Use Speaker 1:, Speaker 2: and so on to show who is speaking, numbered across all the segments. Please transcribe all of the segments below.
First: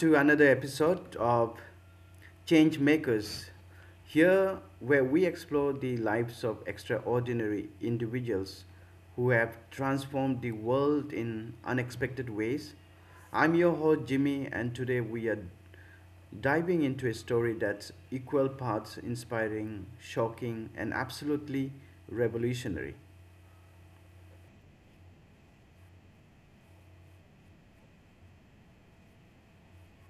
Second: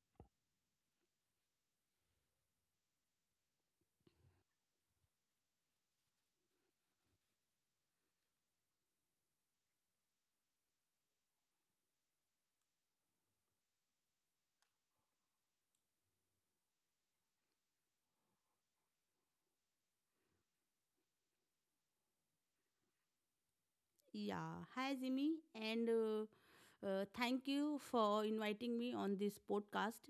Speaker 1: to another episode of Change Makers, here where we explore the lives of extraordinary individuals who have transformed the world in unexpected ways. I'm your host Jimmy, and today we are diving into a story that's equal parts inspiring, shocking, and absolutely revolutionary.
Speaker 2: Yeah, hi Zimi, and thank you for inviting me on this podcast.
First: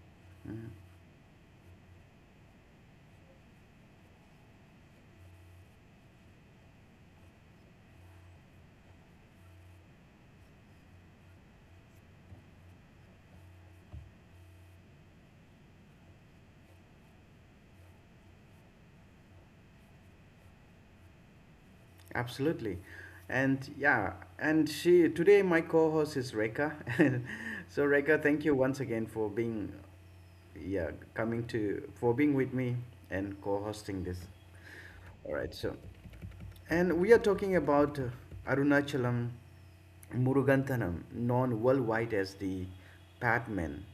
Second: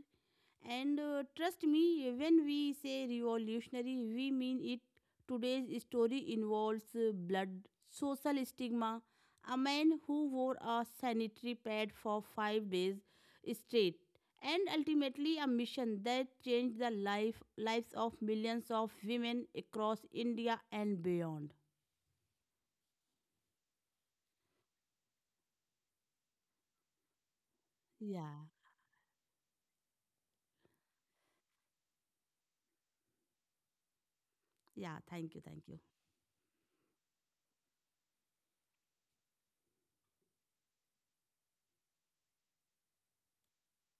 Speaker 2: And trust me, when we say revolutionary, we mean it. Today's story involves blood, social stigma, a man who wore a sanitary pad for 5 days straight, and ultimately a mission that changed the life lives of millions of women across India and beyond.
Speaker 1: Absolutely. And yeah, and she today my co-host is Reka. And so Reka,
Speaker 2: Yeah,
Speaker 1: thank you once again for being yeah, coming to for being with me and co-hosting this.
Speaker 2: yeah. Thank
Speaker 1: All
Speaker 2: you,
Speaker 1: right,
Speaker 2: thank you.
Speaker 1: so and we are talking about Arunachalam Muruganthanam, known worldwide as the Batman.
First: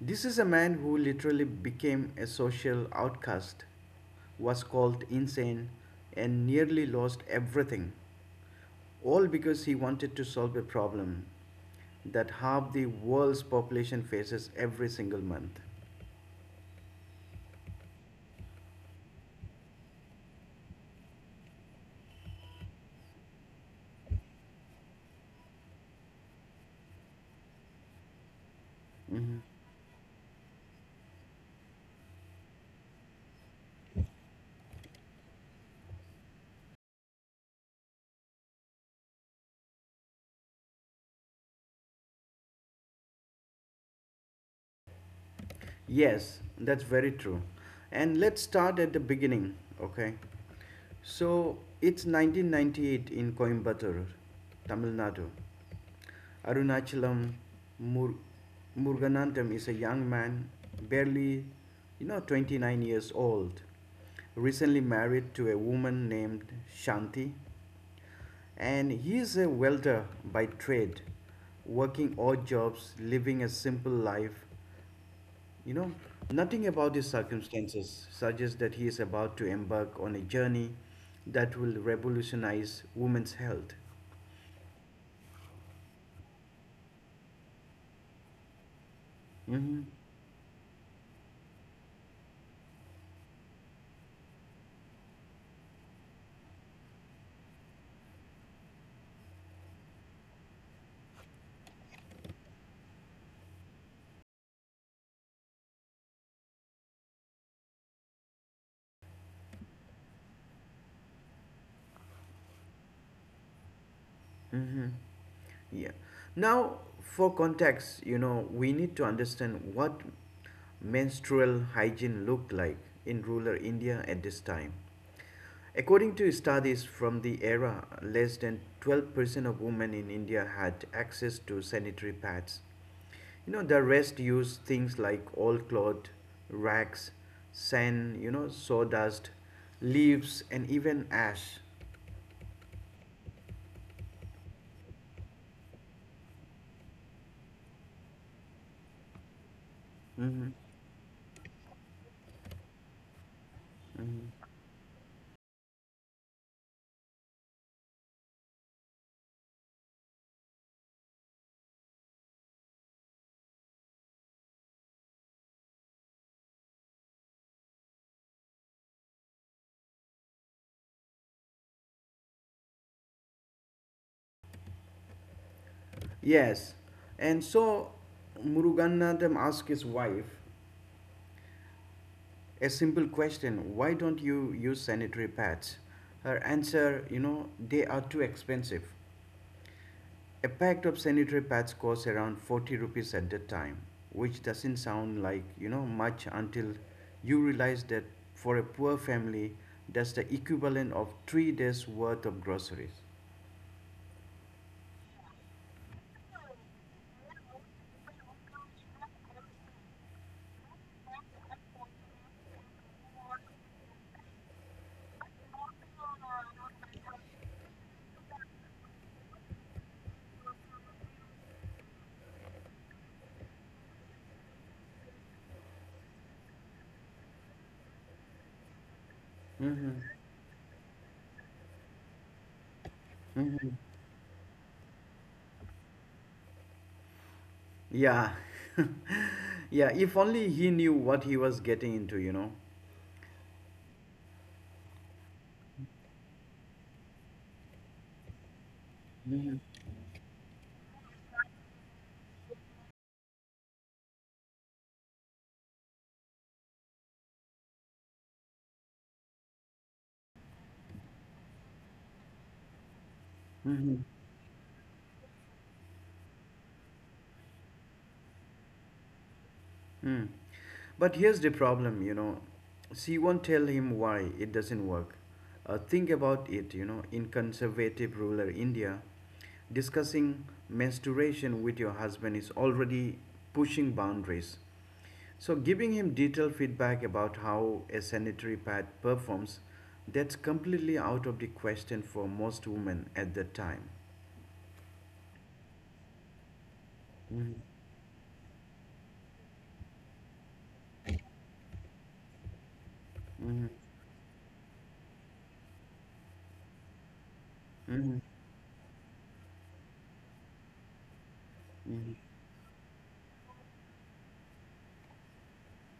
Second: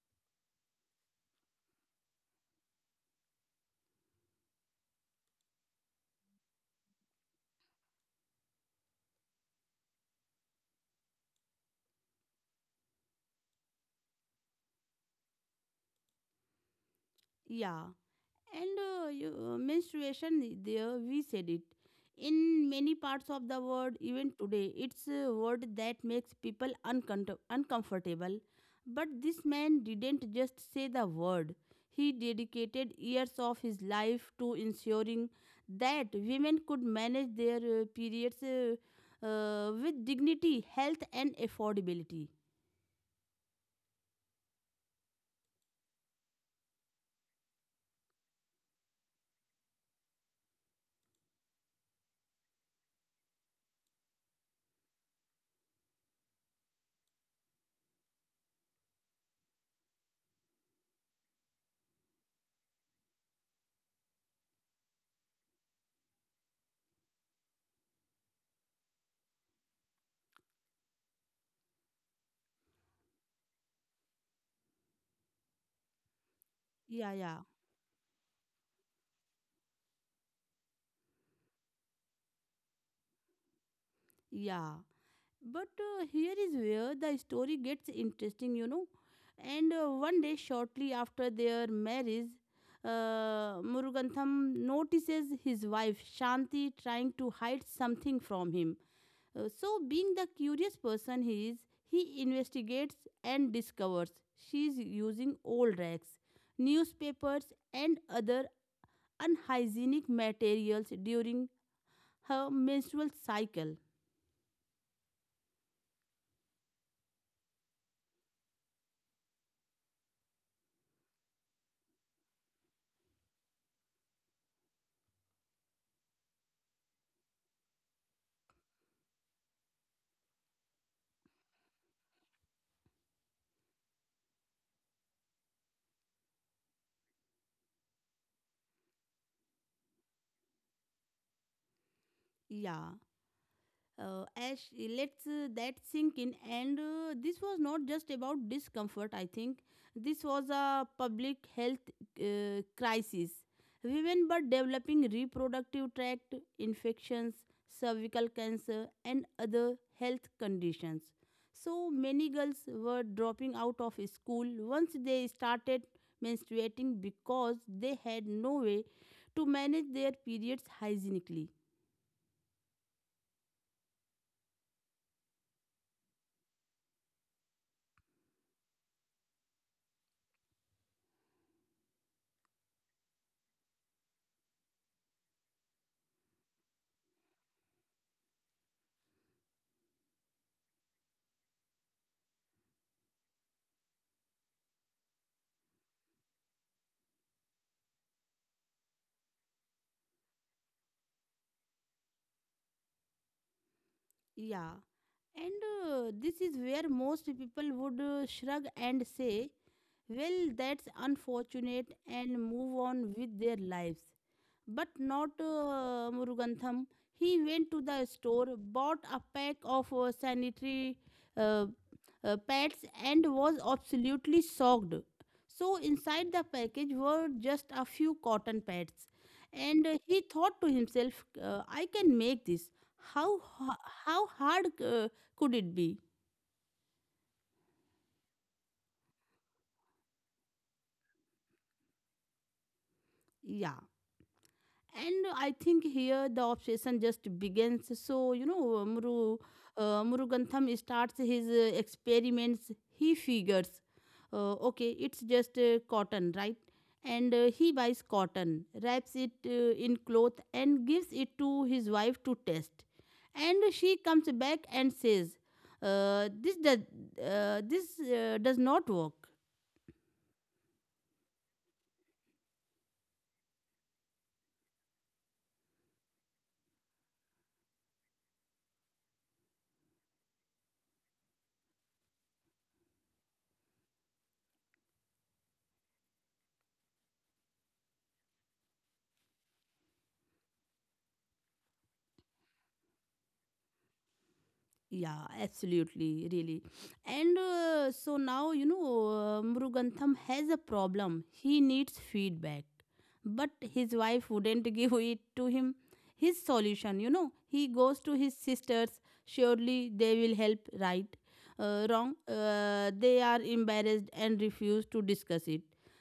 Speaker 1: This is a man who literally became a social outcast, was called insane, and nearly lost everything, all because he wanted to solve a problem that half the world's population faces every single month.
Speaker 2: Yeah, and menstruation, there we said it. In many parts of the world, even today, it's a word that makes people uncomfortable. But
Speaker 1: Mhm.
Speaker 2: this man didn't just say the word, he dedicated years of his life to ensuring that women could manage their periods with dignity, health, and affordability.
Speaker 1: Yes, that's very true. And let's start at the beginning, okay? So it's 1998 in Coimbatore, Tamil Nadu. Arunachalam Mur- Muruganandam is a young man, barely, you know, 29 years old, recently married to a woman named Shanti, and he is a welder by trade, working odd jobs, living a simple life. You know, nothing about
Speaker 2: Yeah,
Speaker 1: his
Speaker 2: yeah,
Speaker 1: circumstances suggests that he is about to embark on a journey that will revolutionize women's health.
Speaker 2: yeah. But here is where the story gets interesting, you know. And
Speaker 1: Mm-hmm.
Speaker 2: one day, shortly after their marriage, Murugantham notices his wife Shanti trying to hide something from him. Being the curious person he is, he investigates and discovers she is using old rags, newspapers, and other unhygienic materials during her menstrual cycle.
Speaker 1: Mm-hmm. Yeah. Now, for context, you know, we need to understand what menstrual hygiene looked like in rural India at this time. According to studies from the era, less than 12% of women in India had access to sanitary pads. You know, the rest used things like old cloth, rags, sand, you know, sawdust, leaves, and even ash.
Speaker 2: Yeah. As lets that sink in, and this was not just about discomfort. I think this was
Speaker 1: hmm
Speaker 2: a public health crisis. Women were developing reproductive tract infections, cervical cancer, and other health conditions. So many girls were dropping out of school once they started menstruating because they had no way to manage their periods hygienically.
Speaker 1: Yes. And so Muruganatham asked his wife a simple question, why don't you use sanitary pads? Her answer, you know, they are too expensive. A pack of sanitary pads costs around 40 rupees at the time, which doesn't sound like, you know, much until you realize that for a poor family, that's the equivalent of 3 days' worth of groceries.
Speaker 2: Yeah. And this is where most people would shrug and say, well, that's unfortunate, and move on with their lives. But not Murugantham. He went to the store, bought a pack of sanitary uh, pads, and was absolutely shocked. So, inside the package were just a few cotton pads. And
Speaker 1: Mm-hmm.
Speaker 2: he thought to himself, I can make this. How,
Speaker 1: Mm-hmm.
Speaker 2: ha- how hard could it be?
Speaker 1: Yeah. Yeah, if only he knew what he was getting into, you know.
Speaker 2: Yeah. And I think here the obsession just begins. So, you know, Murugantham starts his experiments. He figures, okay, it's just cotton, right? And he buys cotton, wraps it in cloth, and gives it to his wife to test. And she
Speaker 1: Mhm.
Speaker 2: comes back and says, uh, this, does, this does not work.
Speaker 1: Mm. But here's the problem, you know. She won't tell him why it doesn't work. Think about it, you know. In conservative rural India, discussing menstruation with your husband is already pushing boundaries. So, giving him detailed feedback about how a sanitary pad performs, that's completely out of the question for most women at that time.
Speaker 2: Yeah, absolutely, really. And
Speaker 1: Mhm.
Speaker 2: so now, you know, Murugantham has a problem. He needs feedback. But
Speaker 1: Mhm.
Speaker 2: his wife wouldn't give it to him. His solution, you know, he goes to
Speaker 1: Mhm.
Speaker 2: his sisters. Surely they will help, right? Wrong.
Speaker 1: Mhm.
Speaker 2: They are embarrassed and refuse to discuss it.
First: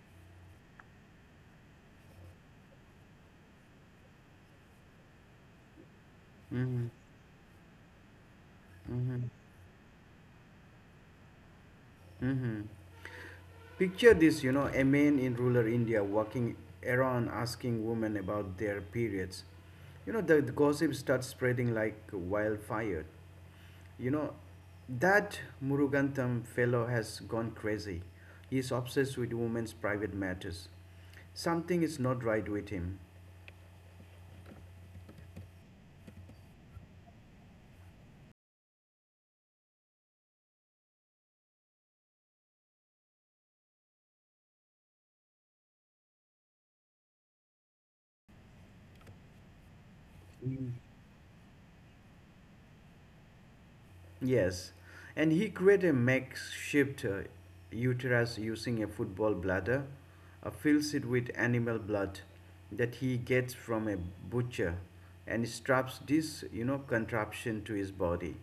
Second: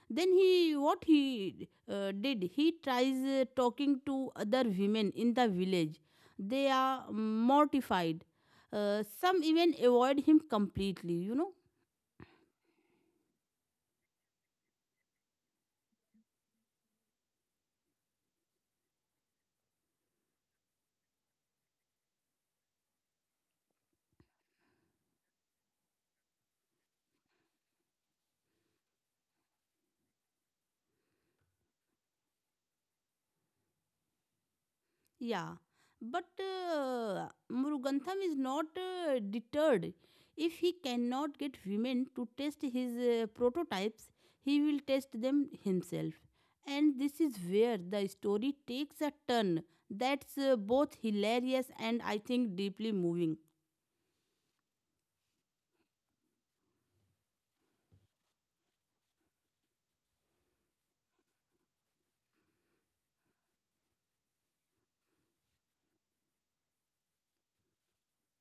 Speaker 2: Then he, what he did, he tries talking to other women in the village. They
Speaker 1: Mhm.
Speaker 2: are mortified,
Speaker 1: Mhm.
Speaker 2: some even avoid him completely, you know.
Speaker 1: Mhm. Picture this, you know, a man in rural India walking around asking women about their periods. You know, the gossip starts spreading like wildfire. You know, that Murugantham fellow has gone crazy. He is obsessed with women's private matters. Something is not right with him.
Speaker 2: Yeah. But Murugantham is not deterred. If he cannot get women to test his prototypes, he will test them himself. And this is where the story takes a turn that's both hilarious and I think deeply moving.
Speaker 1: Yes, and he created a makeshift uterus using a football bladder, fills it with animal blood that he gets from a butcher, and straps this, you know, contraption to his body.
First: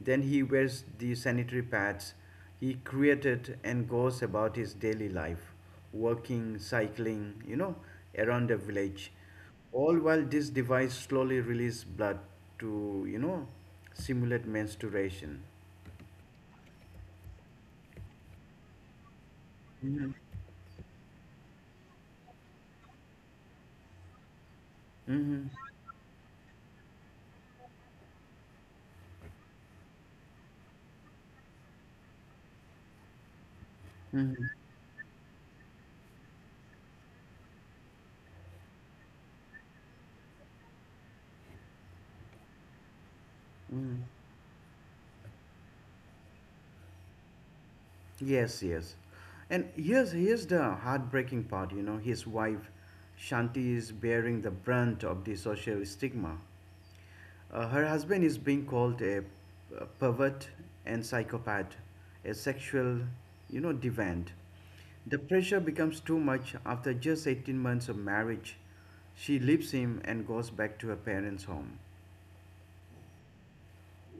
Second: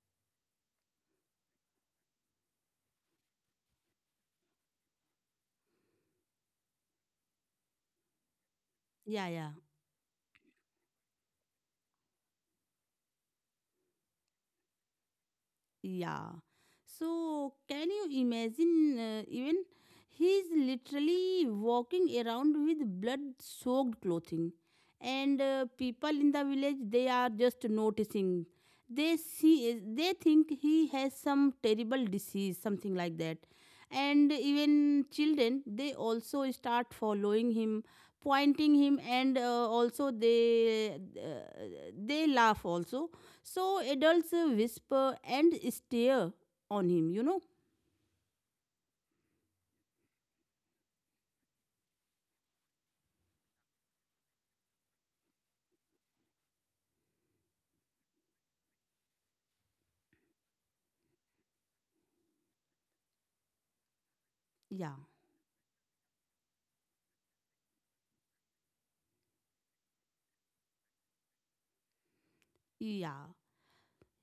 Speaker 1: Then he wears the sanitary pads he created and goes about his daily life, working, cycling, you know, around the village
Speaker 2: Yeah, yeah.
Speaker 1: all while this device slowly releases blood to, you know, simulate menstruation.
Speaker 2: Yeah. So, can you imagine even
Speaker 1: hmm
Speaker 2: he's literally walking around with blood soaked clothing, and
Speaker 1: hmm
Speaker 2: people in the village, they are just noticing, they see, they think he has some terrible disease, something like that. And
Speaker 1: hmm
Speaker 2: even children, they also start following him, pointing him, and also they laugh also. So
Speaker 1: hmm
Speaker 2: adults whisper and stare on him, you know?
Speaker 1: yes, yes. And here's the heartbreaking part, you know. His wife Shanti is bearing the brunt of the social stigma. Her husband is being called a pervert and psychopath, a sexual, you know, deviant.
Speaker 2: Yeah,
Speaker 1: The pressure becomes too much after just 18 months of marriage. She leaves him and goes back to her parents' home.
Speaker 2: yeah.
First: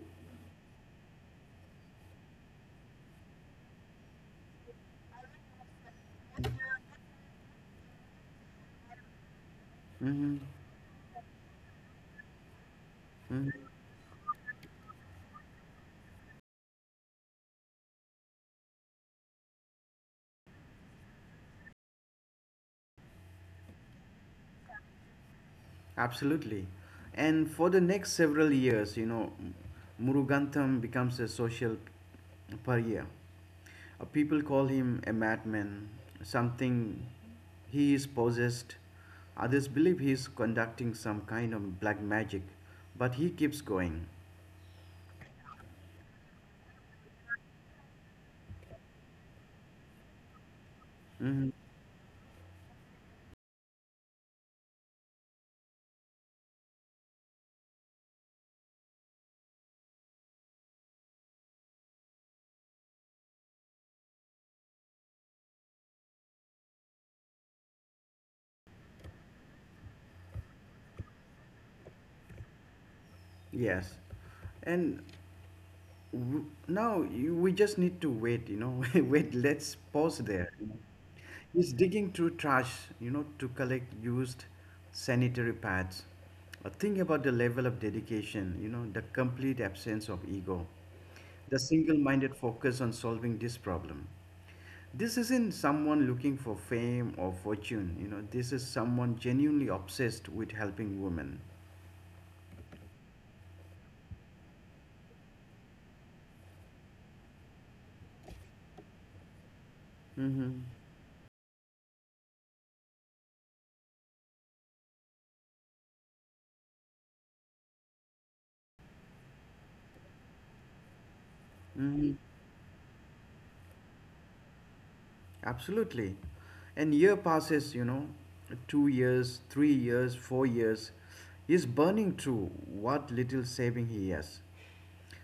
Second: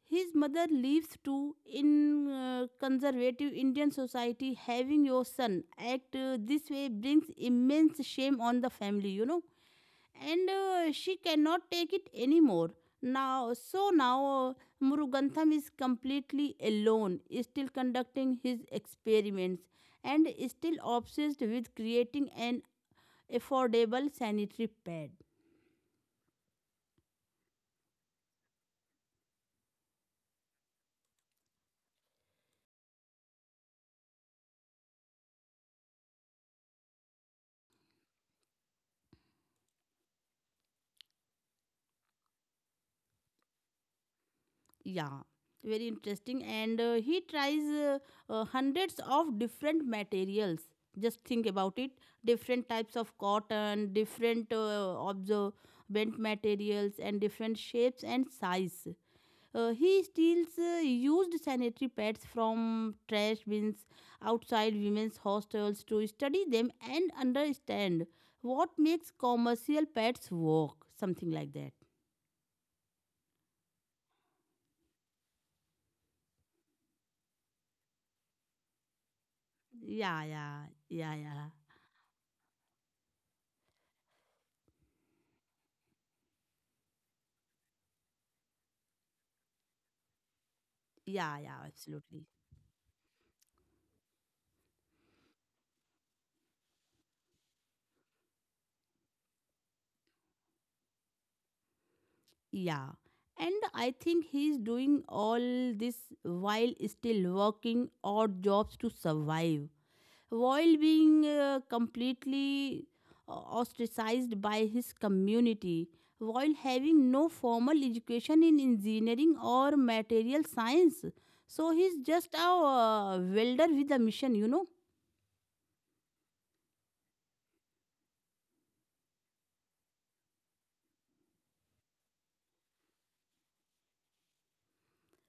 Speaker 2: His mother lives too in conservative Indian society. Having your son act this way brings immense shame on the family, you know?
Speaker 1: Mm-hmm.
Speaker 2: And she cannot take it anymore. Now,
Speaker 1: Mm-hmm.
Speaker 2: so now uh, Murugantham is completely alone, still conducting his experiments and still obsessed with creating an affordable sanitary pad.
Speaker 1: Absolutely. And for the next several years, you know, Murugantham becomes a social pariah. People call him a madman, something he is possessed. Others believe he is conducting some kind of black magic, but he keeps going.
Speaker 2: Yeah, very interesting. And he tries hundreds of different materials. Just think
Speaker 1: hmm
Speaker 2: about it, different types of cotton, different absorbent materials, and different shapes and size. He steals used sanitary pads from trash bins outside women's hostels to study them and understand what makes commercial pads work, something like that.
Speaker 1: Yes. And W- No, you- we just need to wait, you know. Wait, let's pause
Speaker 2: Yeah,
Speaker 1: there.
Speaker 2: yeah, yeah, yeah,
Speaker 1: He's digging through trash, you know, to collect used sanitary pads. Think about the level of dedication, you know, the complete absence of ego,
Speaker 2: yeah,
Speaker 1: the
Speaker 2: yeah,
Speaker 1: single
Speaker 2: absolutely.
Speaker 1: minded focus on solving this problem. This isn't someone looking for fame or fortune, you know, this is someone genuinely obsessed with helping women.
Speaker 2: Yeah. And I think he's doing all this while still working odd jobs to survive,
Speaker 1: Mm-hmm.
Speaker 2: while being completely ostracized by his community, while having no formal education in engineering or material science. So he's just a welder with a mission, you know.
Speaker 1: Absolutely. And year passes, you know, 2 years, 3 years, 4 years. He's burning through what little saving he has.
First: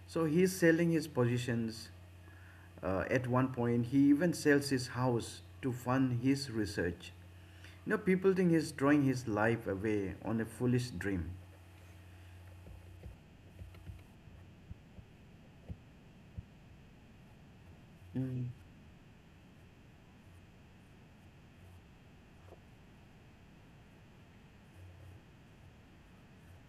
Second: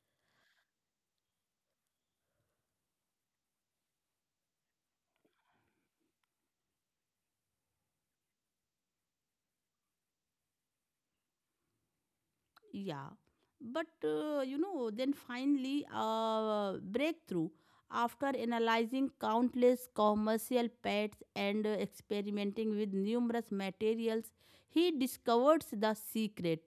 Speaker 1: So he's selling his positions. At one point, he even sells his house to fund his research. You know, people think he's throwing his life away on a foolish dream.
Speaker 2: Yeah. But, you know, then finally, breakthrough. After
Speaker 1: Mm.
Speaker 2: analyzing countless commercial pets and experimenting with numerous materials, he discovers the secret:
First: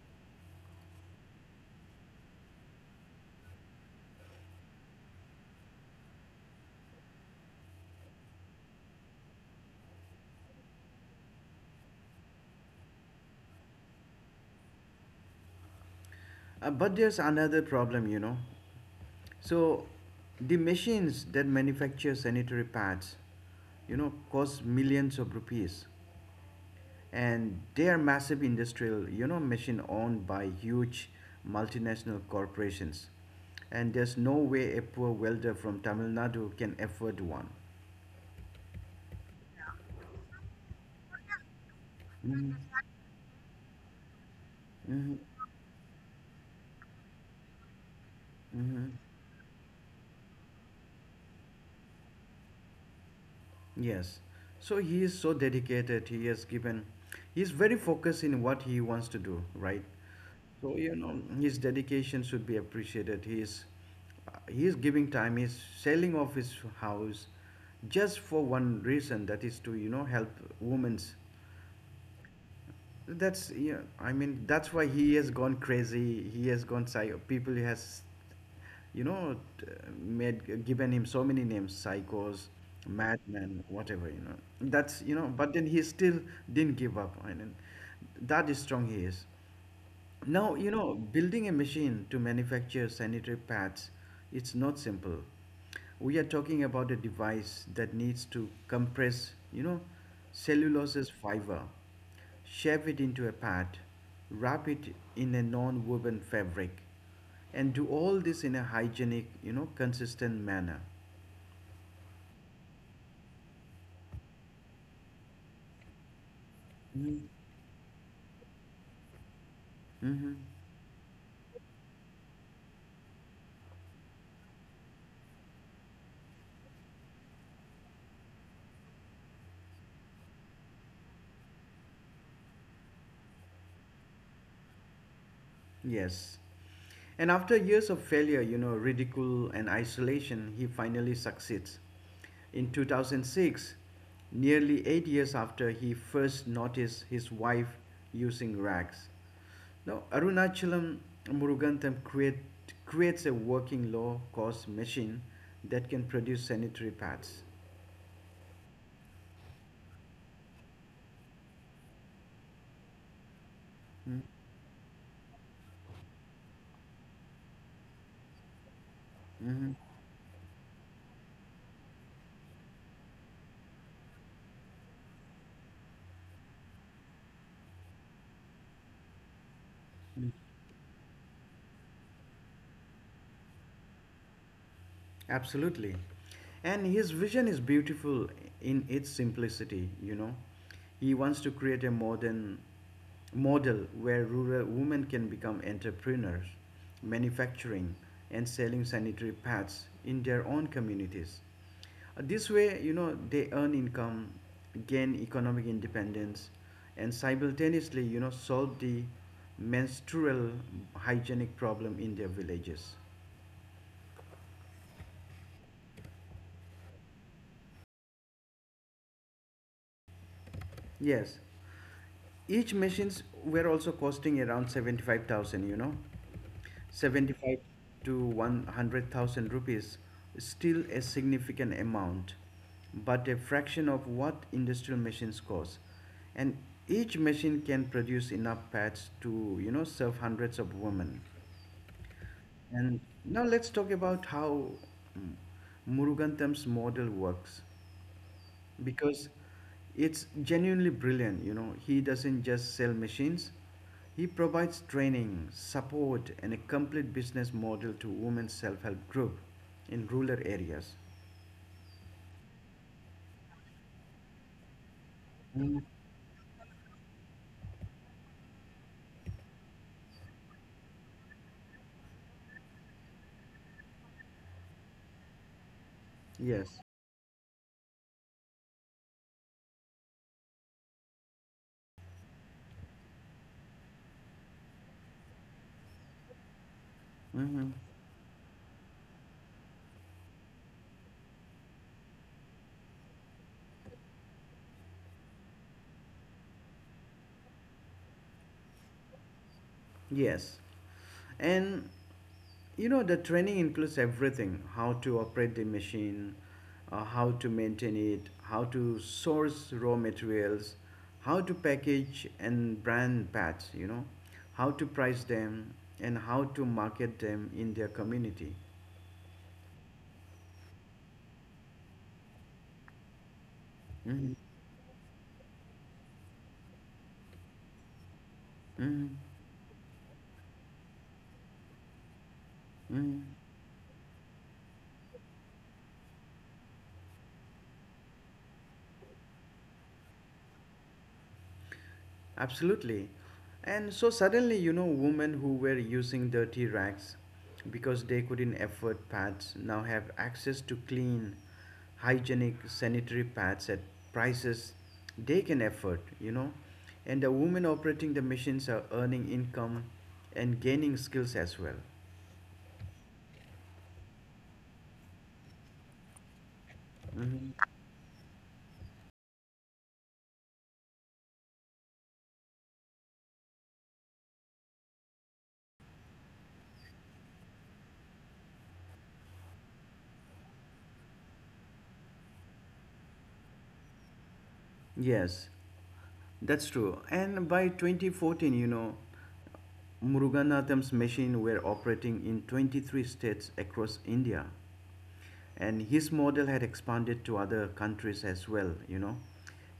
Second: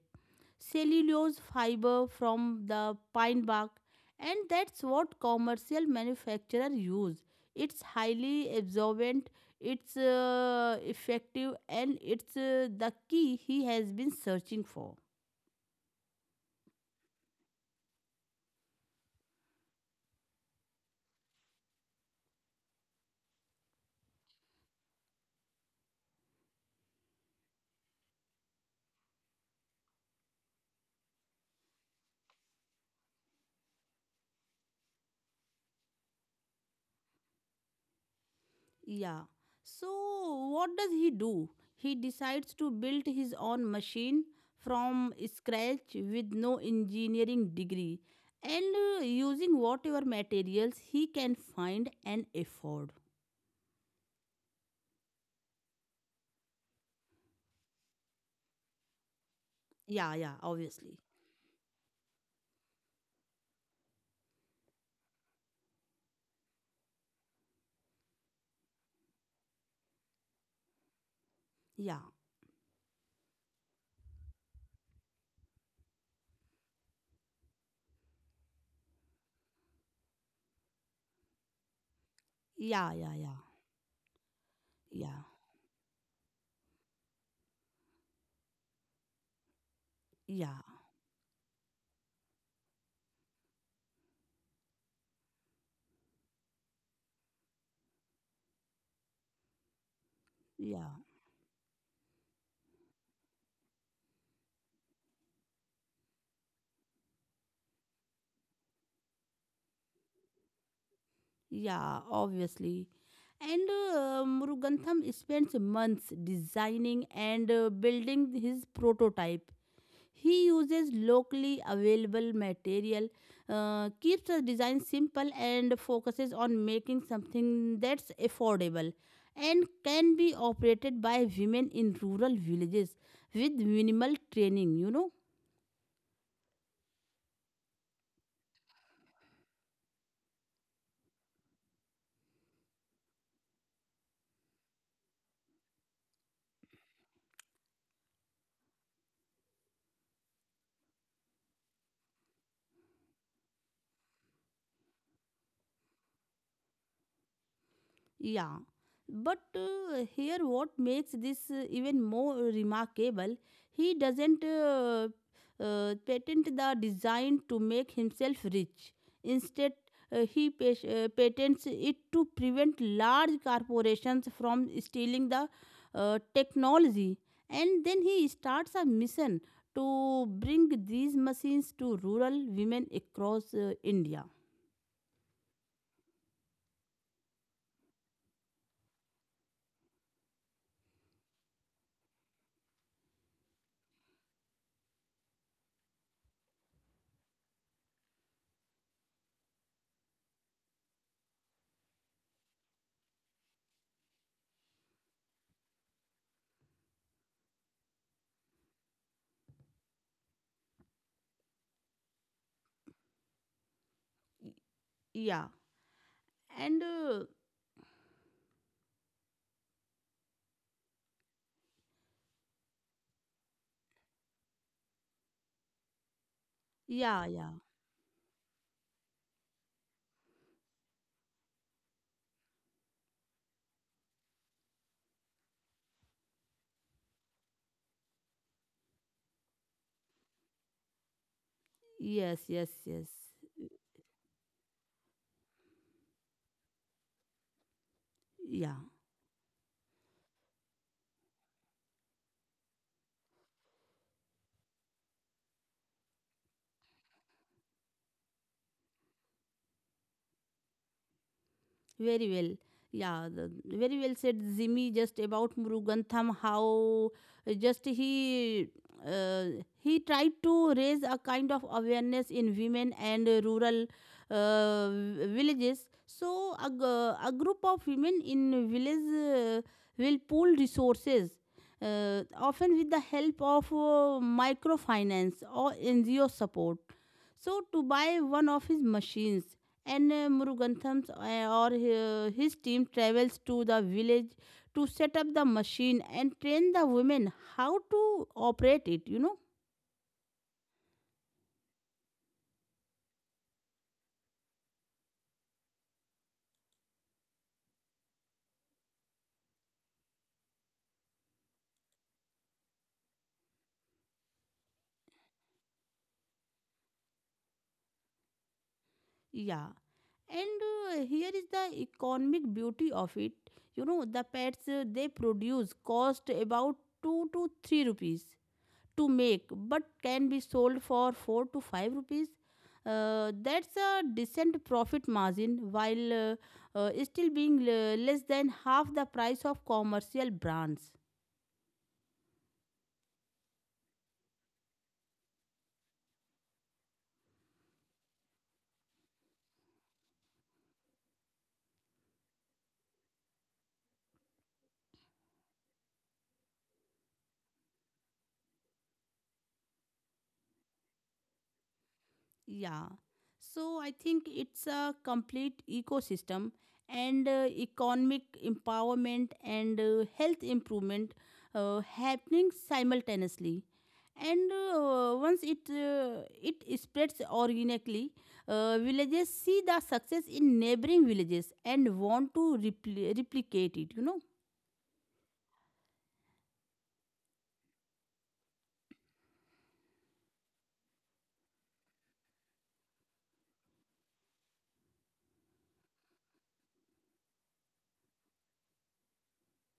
Speaker 2: cellulose fiber from the pine bark, and that's what commercial manufacturers use. It's highly absorbent, it's effective, and it's the key he has been searching for.
Speaker 1: But there's another problem, you know. So the machines that manufacture sanitary pads, you know, cost millions of rupees, and they are massive industrial, you know, machine owned by huge multinational corporations, and there's no way a poor welder from Tamil Nadu can afford one.
Speaker 2: Yeah. So what does he do? He
Speaker 1: hmm
Speaker 2: decides to build his own machine from
Speaker 1: hmm
Speaker 2: scratch with no engineering degree, and
Speaker 1: hmm
Speaker 2: using whatever materials he can find and afford.
Speaker 1: Yes. So he is so dedicated. He's very focused in what he wants to do, right?
Speaker 2: Yeah, yeah,
Speaker 1: So, you
Speaker 2: obviously.
Speaker 1: know, his dedication should be appreciated. He is giving time, he's selling off his house just for one reason, that is to, you know, help women's.
Speaker 2: Yeah.
Speaker 1: That's, yeah, I mean, that's why he has gone crazy. He has gone psycho. People has you know, t- made given him so many names, psychos,
Speaker 2: Yeah, yeah, yeah.
Speaker 1: madman, whatever, you know. That's you
Speaker 2: Yeah.
Speaker 1: know, but then he still didn't give up. I mean, that is strong he is. Now,
Speaker 2: Yeah.
Speaker 1: you know, building a machine to manufacture sanitary pads, it's not simple. We are talking about a device that needs to compress, you know,
Speaker 2: Yeah.
Speaker 1: cellulose's fiber, shape it into a pad, wrap it in a non-woven fabric, and do all this in a hygienic, you know, consistent manner.
Speaker 2: Yeah, obviously. And Murugantham spends months designing
Speaker 1: Mhm.
Speaker 2: and building his prototype.
Speaker 1: Mm-hmm.
Speaker 2: He uses locally available material, keeps the design simple, and focuses on making something that's affordable and can be operated by women in rural villages with minimal training, you know.
Speaker 1: Yes. And after years of failure, you know, ridicule and isolation, he finally succeeds. In 2006, nearly 8 years after he first noticed his wife using rags. Now, Arunachalam Murugantham creates a working low cost machine that can produce sanitary pads.
Speaker 2: Yeah, but here what makes this even more remarkable, he
Speaker 1: Hmm?
Speaker 2: doesn't patent the design to make himself rich.
Speaker 1: Mm-hmm.
Speaker 2: Instead, patents it to prevent large corporations from stealing the technology. And then he starts a mission to bring these machines to rural women across India.
Speaker 1: Absolutely. And his vision is beautiful in its simplicity, you know. He wants to create a model where rural women can become entrepreneurs, manufacturing and selling sanitary pads in their own communities. This way, you know, they earn income, gain economic independence, and simultaneously, you know, solve the menstrual hygienic problem in their villages.
Speaker 2: Yeah. And
Speaker 1: Yes, each machines were also costing around 75,000, you know,
Speaker 2: yeah, yeah.
Speaker 1: 75 to 100,000 rupees, still a significant amount but a fraction of what industrial machines cost, and each machine can produce enough pads to, you know, serve hundreds of women.
Speaker 2: Yes, yes,
Speaker 1: And
Speaker 2: yes.
Speaker 1: now let's talk about how mm, Murugantam's model works,
Speaker 2: Yeah.
Speaker 1: because it's genuinely brilliant. You know, he doesn't just sell machines, he provides training, support, and a complete business model to women's self help group in rural areas.
Speaker 2: Very well. Yeah, the, very well said, Zimi, just about
Speaker 1: Mm,
Speaker 2: Murugantham, how just uh, he tried to raise a kind of awareness in women and rural uh, villages. So
Speaker 1: Yes.
Speaker 2: a group of women in village will pool resources often with the help of microfinance or NGO support, so
Speaker 1: hmm
Speaker 2: to buy one of his machines. And Murugantham's or his team travels to the village to set up the machine and train the women how to operate it, you know.
Speaker 1: Yes. And you know, the training includes everything, how to operate the machine, how to maintain it, how to source raw materials, how to package and brand bats, you know, how to price them, and how to market them in their community.
Speaker 2: Yeah. And here is the economic beauty of it. You know, the pets they produce cost about 2 to 3 rupees
Speaker 1: Mm-hmm.
Speaker 2: to make, but can be sold for 4 to 5 rupees.
Speaker 1: hmm
Speaker 2: That's a decent profit margin while still being less than half the price of commercial brands.
Speaker 1: Absolutely. And so suddenly, you know, women who were using dirty rags because they couldn't afford pads now have access to clean, hygienic sanitary pads at prices they can afford, you know. And the women operating the machines are earning income and gaining skills as well.
Speaker 2: Yeah. So I think it's a complete ecosystem, and
Speaker 1: Mhm.
Speaker 2: economic empowerment and health improvement happening simultaneously. And once it it spreads organically, villages see the success in neighboring villages and want to replicate it. You know.
Speaker 1: Yes, that's true. And by 2014, you know, Muruganatham's machine were operating in 23 states across India, and his model had expanded to other countries as well, you know,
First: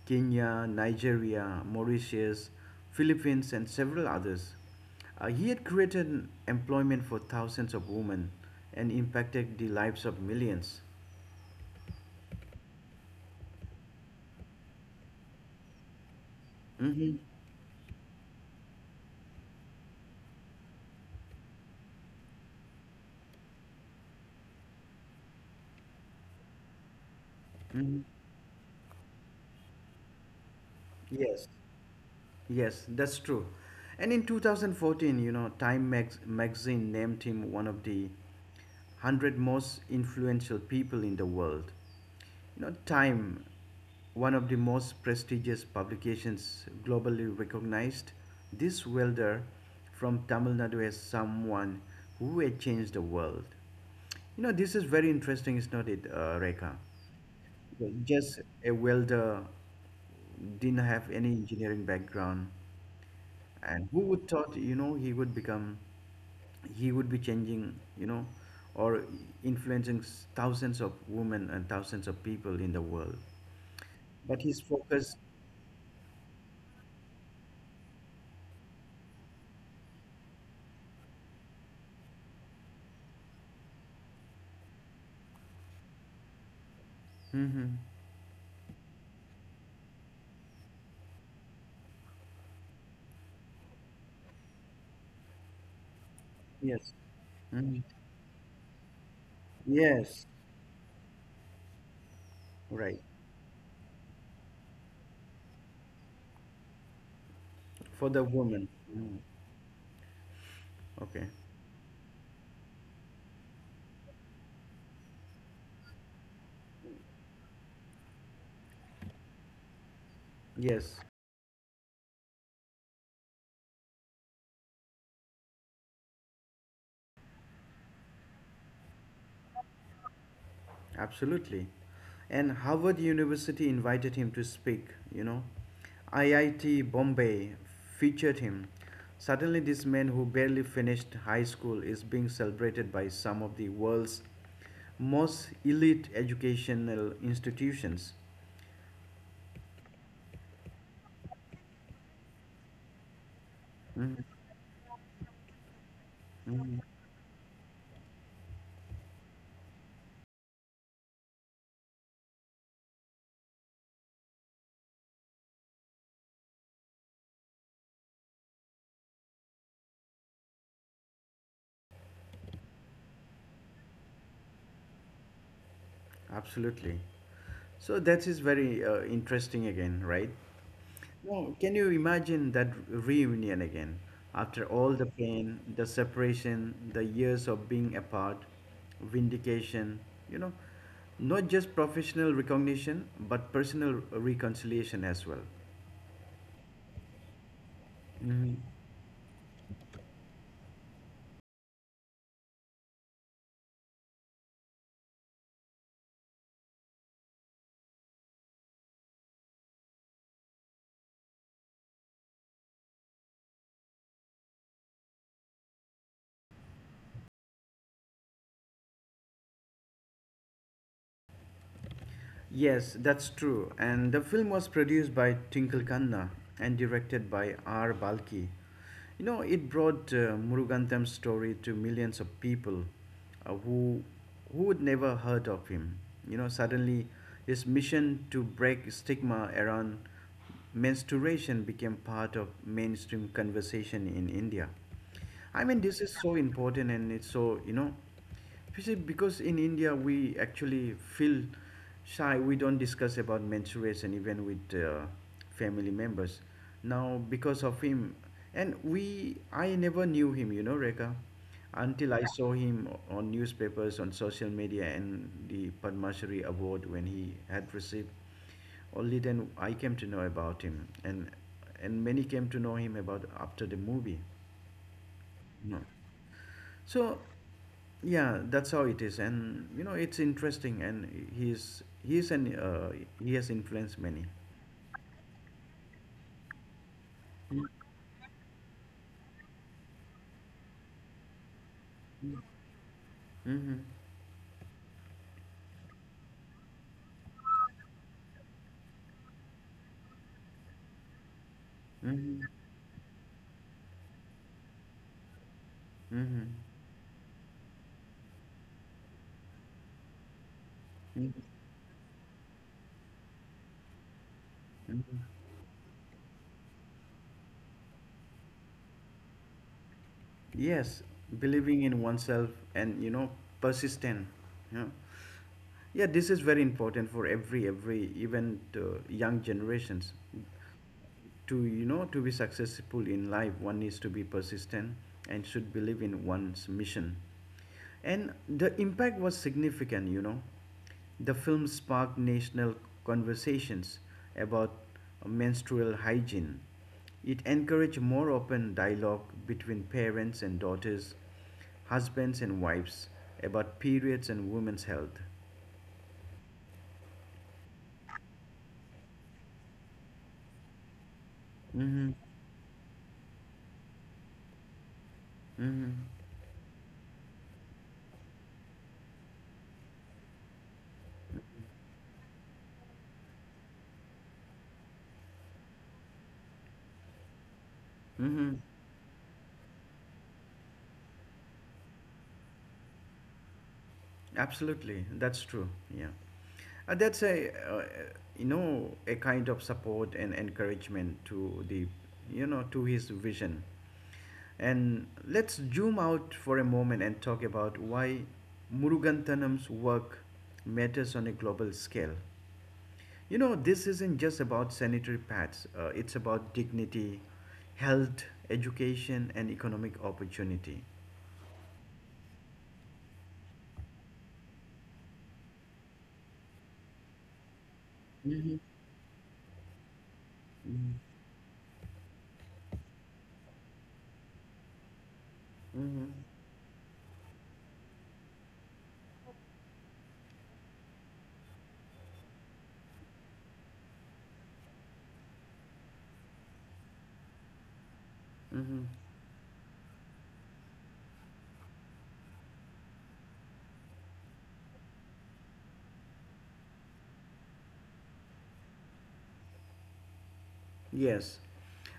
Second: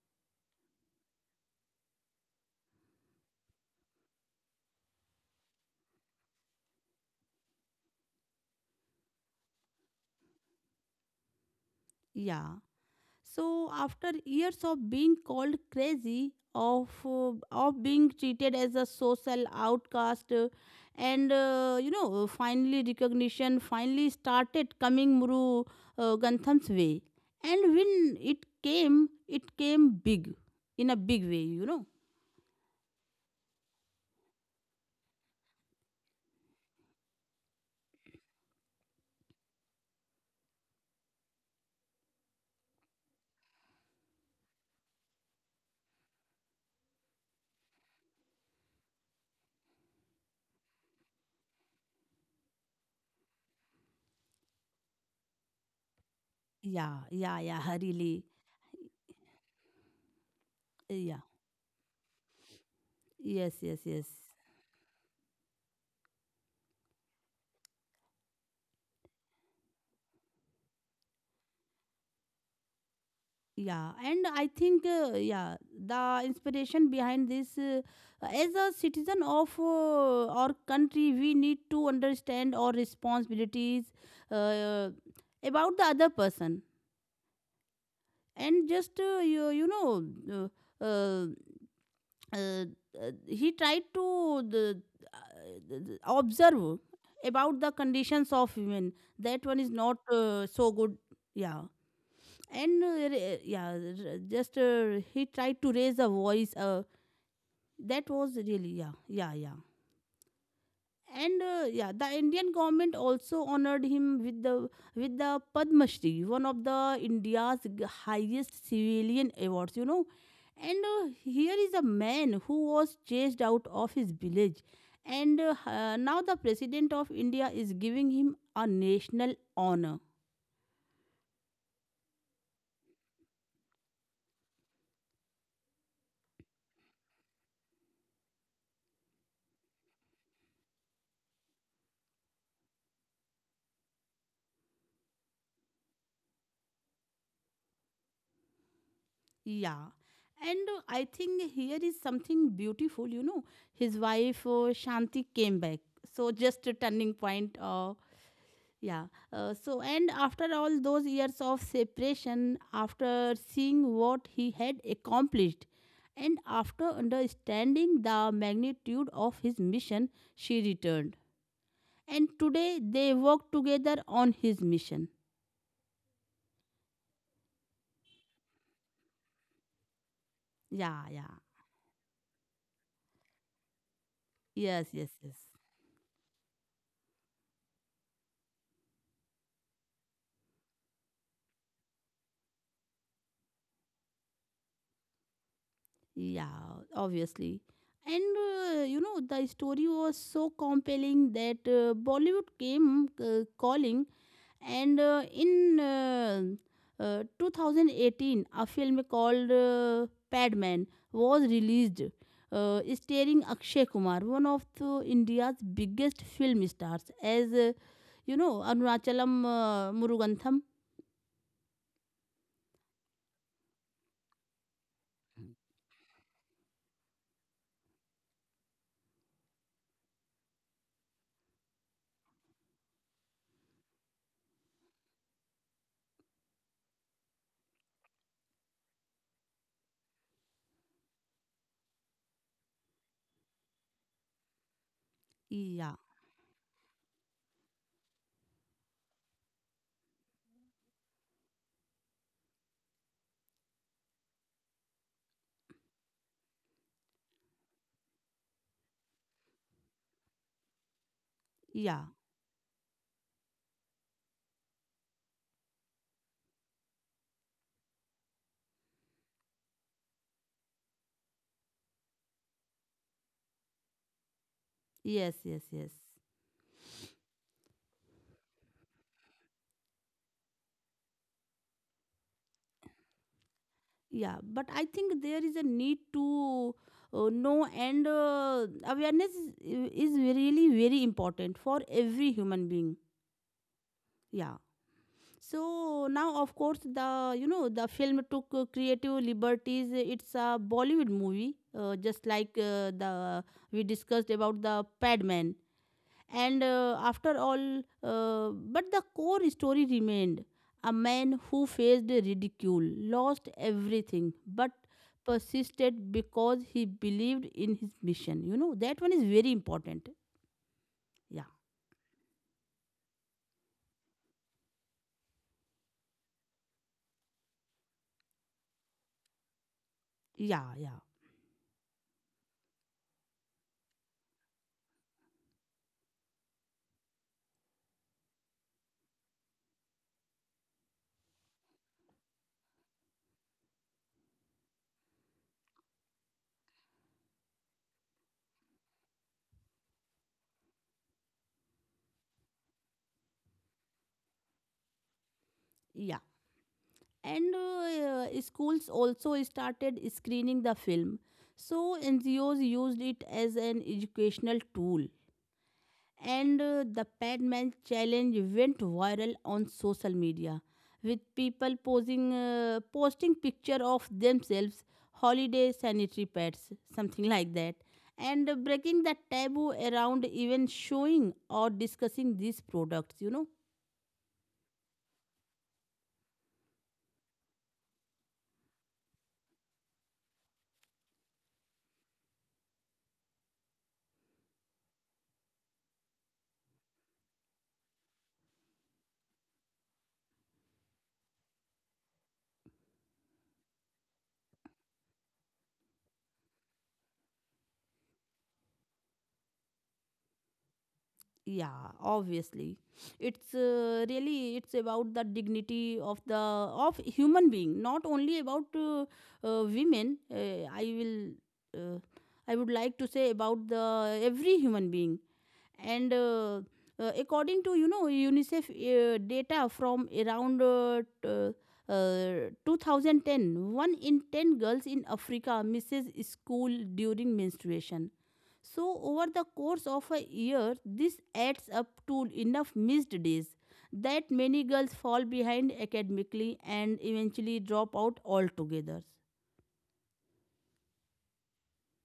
Speaker 1: Kenya, Nigeria, Mauritius, Philippines, and several others. He had created employment for thousands of women and impacted the lives of millions.
Speaker 2: Yeah. So after years of being called crazy, of
Speaker 1: Mm-hmm.
Speaker 2: being treated as a social outcast, and you know, finally recognition finally started coming Muru Gantham's way, and
Speaker 1: Mm-hmm.
Speaker 2: when it came big, in a big way,
Speaker 1: Yes,
Speaker 2: you know.
Speaker 1: yes, that's true. And in 2014, you know, magazine named him one of the 100 most influential people in the world. You know, Time, one of the most prestigious publications, globally recognized this welder from Tamil Nadu as someone who had changed the world. You know, this is very interesting, is not it, Rekha?
Speaker 2: Yeah, yeah, yeah,
Speaker 1: Because
Speaker 2: hurriedly.
Speaker 1: just a welder didn't have
Speaker 2: Yeah,
Speaker 1: any engineering background,
Speaker 2: yes, yes,
Speaker 1: and who
Speaker 2: yes.
Speaker 1: would thought, you know, he would be changing, you know, or influencing thousands of women and thousands of people in the world,
Speaker 2: Yeah, and
Speaker 1: but
Speaker 2: I
Speaker 1: his
Speaker 2: think
Speaker 1: focus,
Speaker 2: yeah, the inspiration behind this, as a citizen of our country, we need to understand our responsibilities uh, uh, about the other person.
Speaker 1: Mm-hmm.
Speaker 2: And just you know, uh, uh, uh, he tried to the- observe
Speaker 1: yes,
Speaker 2: about the
Speaker 1: hmm
Speaker 2: conditions of women, that one is not
Speaker 1: yes,
Speaker 2: so good. Yeah. And
Speaker 1: right,
Speaker 2: yeah, just he tried to raise the voice, that
Speaker 1: for the
Speaker 2: was
Speaker 1: woman.
Speaker 2: really, yeah,
Speaker 1: Mm.
Speaker 2: yeah, yeah.
Speaker 1: Okay.
Speaker 2: And yeah, the Indian government also honored him with the Padma Shri, one of the India's highest civilian awards, you know. And
Speaker 1: Yes,
Speaker 2: here is a man who was chased out of his village, and now the president of India is giving him a national honor.
Speaker 1: absolutely. And Harvard University invited him to speak, you know. IIT Bombay featured him. Suddenly, this man who barely finished high school is being celebrated by some of the world's most elite educational institutions.
Speaker 2: Yeah. And I think here is something beautiful, you know. His wife Shanti came back. So just a turning point. Yeah. And after all those years of separation, after seeing what he had accomplished, and after understanding the magnitude of his mission, she returned. And today they work together on his mission.
Speaker 1: Absolutely. So that is very interesting again, right?
Speaker 2: Yeah, yeah.
Speaker 1: No, can you imagine that reunion again? After
Speaker 2: Yes,
Speaker 1: all the
Speaker 2: yes, yes.
Speaker 1: pain, the separation, the years of being apart, vindication, you know, not just professional recognition, but personal reconciliation as well.
Speaker 2: Yeah, obviously. And
Speaker 1: hmm
Speaker 2: you know, the story was so compelling that Bollywood came calling. And in 2018, a film called Padman was released, starring Akshay Kumar, one of the India's biggest film stars, as, you know, Arunachalam Murugantham.
Speaker 1: Yes, that's true. And the film was produced by Twinkle Khanna and directed by R. Balki. You know, it brought Murugantham's story to millions of people uh, who who would never heard of him. You know, suddenly his mission to break stigma around menstruation became part of mainstream conversation in India. I mean,
Speaker 2: Yeah,
Speaker 1: this is so important and it's so, you know. You see, because in India we actually feel shy. We don't discuss about menstruation even with family members. Now, because of him, and we, I never knew him, you know, Rekha,
Speaker 2: yeah,
Speaker 1: until I saw him on newspapers, on social media, and the Padma Shri Award when he had received. Only then I came to know about him, and many came to know him about after the movie.
Speaker 2: yes, yes,
Speaker 1: No.
Speaker 2: yes.
Speaker 1: So, yeah, that's how it is, and you know it's interesting, and he's an he has influenced many.
Speaker 2: Yeah, but I think there is a need to know, and awareness is really very important for every
Speaker 1: Mm-hmm.
Speaker 2: human being.
Speaker 1: Mm-hmm.
Speaker 2: Yeah. So now of course, the, you know, the film took creative liberties, it's a Bollywood movie, just like the we discussed about the Padman.
Speaker 1: Mm-hmm.
Speaker 2: And but the core story remained: a man who faced ridicule, lost everything, but
Speaker 1: Mm-hmm.
Speaker 2: persisted because he believed in his mission. You know, that one is very important.
Speaker 1: Yes,
Speaker 2: Yeah,
Speaker 1: believing in oneself and you know persistent. You know? Yeah, this is very important for every even to young generations.
Speaker 2: yeah, yeah,
Speaker 1: To you know to be successful in life one needs to be persistent and should believe in one's mission and the impact was significant you know the film sparked national conversations about menstrual hygiene. It encouraged more open dialogue between parents and daughters, husbands and wives, about periods and women's health.
Speaker 2: yeah. And Schools also started screening the film. So,
Speaker 1: Mm-hmm.
Speaker 2: NGOs used it as an educational tool.
Speaker 1: Mm-hmm.
Speaker 2: And The Padman challenge went viral on social media with people posing posting picture of themselves holiday sanitary pads something like that. And
Speaker 1: Mm-hmm.
Speaker 2: breaking the taboo around even showing or discussing these products.
Speaker 1: Absolutely, that's true. Yeah. That's a you know a kind of support and encouragement to the you know to his vision. And let's zoom out for a moment and talk about why Muruganthanam's work matters on a global scale. You know, this isn't just about sanitary pads. It's about dignity, health, education, and economic opportunity.
Speaker 2: Yeah, obviously. It's Really, it's about the dignity of the of human being, not only
Speaker 1: Hmm.
Speaker 2: about women. I will, uh, I would like to say about the every human being. And
Speaker 1: Mm-hmm.
Speaker 2: According to UNICEF data from around 2010, one in 10 girls in Africa misses school during menstruation. So
Speaker 1: Mm-hmm.
Speaker 2: over the course of a year, this adds up to enough missed days that many girls fall behind academically and eventually drop out altogether.
Speaker 1: Yes.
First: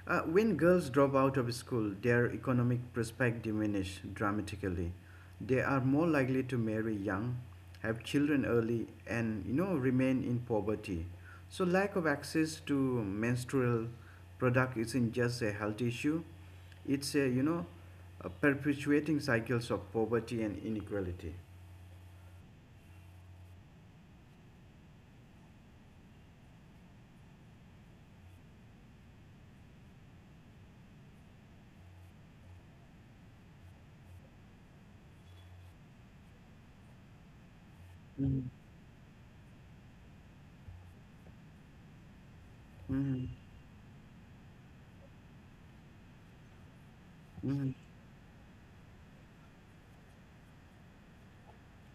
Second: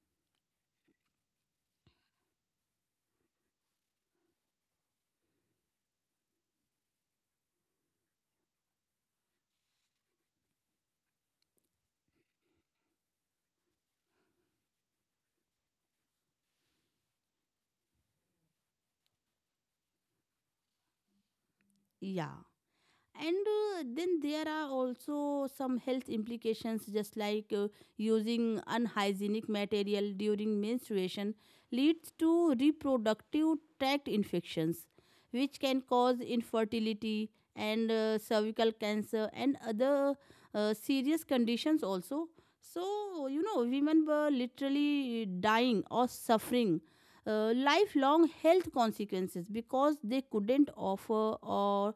Speaker 1: When girls drop out of school, their economic prospects diminish dramatically. They are more likely to marry young, have children early, and you know remain in poverty. So lack of access to menstrual product isn't just a health issue; it's a you know a perpetuating cycles of poverty and inequality.
Speaker 2: Yeah. And then there are also some health implications, just like using unhygienic material during menstruation leads to reproductive tract infections, which can cause infertility and
Speaker 1: Mm-hmm.
Speaker 2: cervical cancer and other serious conditions also.
Speaker 1: Mm-hmm.
Speaker 2: So you know, women were literally dying or suffering lifelong health consequences because they couldn't offer or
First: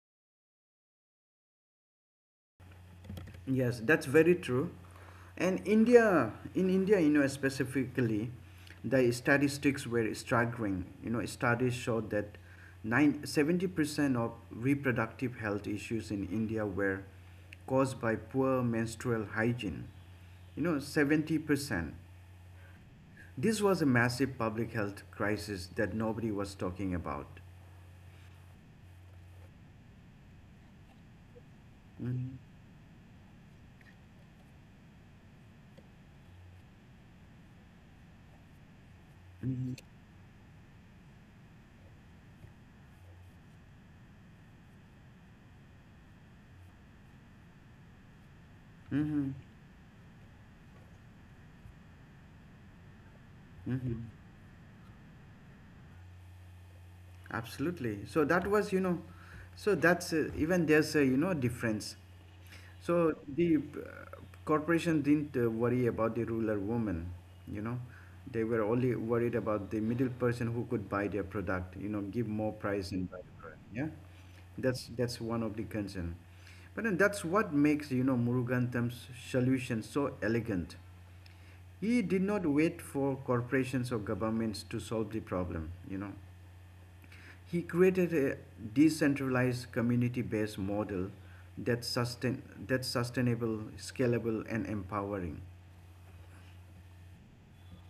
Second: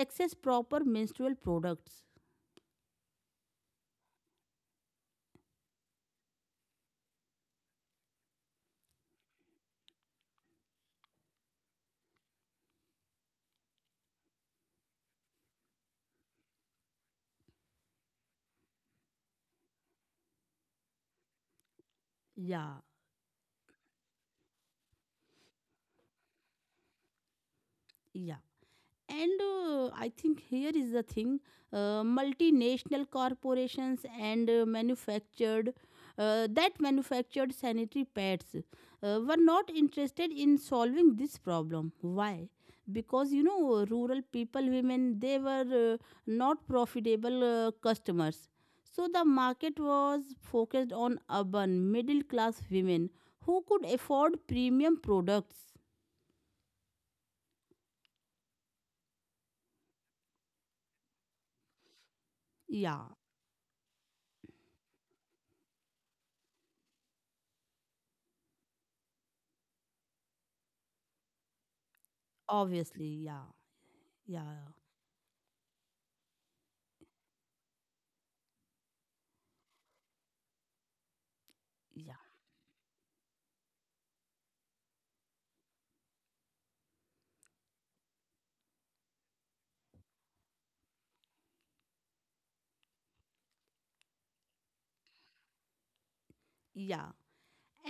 Speaker 2: access proper menstrual products.
Speaker 1: Yes, that's very true. And India, in India, you know, specifically, the statistics were staggering. You know, studies showed that nine seventy percent of reproductive health issues in India were caused by poor menstrual hygiene. You know, 70%.
Speaker 2: या.
Speaker 1: This was a massive public health crisis that nobody was talking about.
Speaker 2: या. And I think here is the thing.
Speaker 1: Mm-hmm.
Speaker 2: Multinational corporations and manufactured that manufactured sanitary pads were not interested in solving this problem. Why? Because you know, rural people, women, they were not profitable customers. So the
Speaker 1: Mm-hmm.
Speaker 2: market was focused on urban, middle class women who could
Speaker 1: Mm-hmm.
Speaker 2: afford premium products.
Speaker 1: Absolutely. So that was, you know, so that's even there's a, you know, difference.
Speaker 2: Yeah,
Speaker 1: So the corporation didn't worry about the ruler woman, you know. They were only worried about the middle person who could buy their product, you know, give more price
Speaker 2: obviously,
Speaker 1: and buy the
Speaker 2: yeah,
Speaker 1: product. Yeah,
Speaker 2: yeah.
Speaker 1: that's one of the concern. But then that's what makes you know Muruganatham's solution so elegant. He
Speaker 2: Yeah,
Speaker 1: did not wait for corporations or governments to solve the problem, you know. He created a decentralized community-based model that's sustain that's sustainable, scalable and empowering.
Speaker 2: yeah.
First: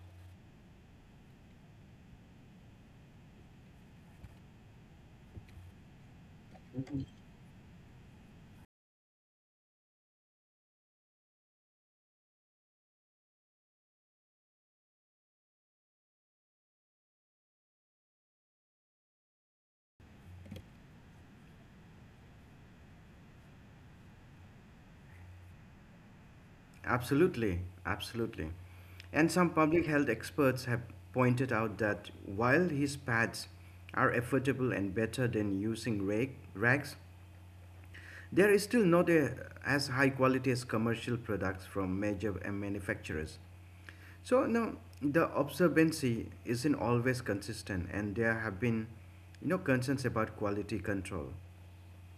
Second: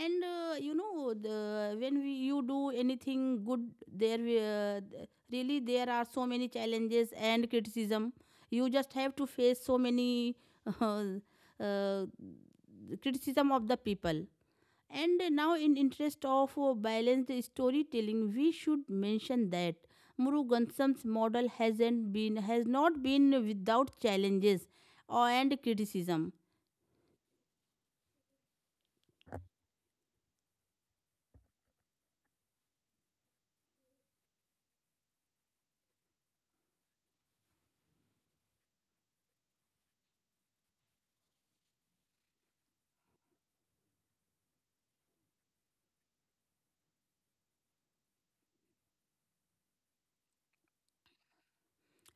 Speaker 2: and You know, when you do anything good there, really there are so many challenges and criticism. You just have to face so many uh, uh, criticism of the people. And now, in interest of balanced storytelling, we should mention that Murugansam's model has not been without challenges or and criticism.
Speaker 1: Absolutely, absolutely. And some public health experts have pointed out that while his pads are affordable and better than using rags, there is still not a, as high quality as commercial products from major manufacturers. So now the observancy isn't always consistent, and there have been, you know, concerns about quality control.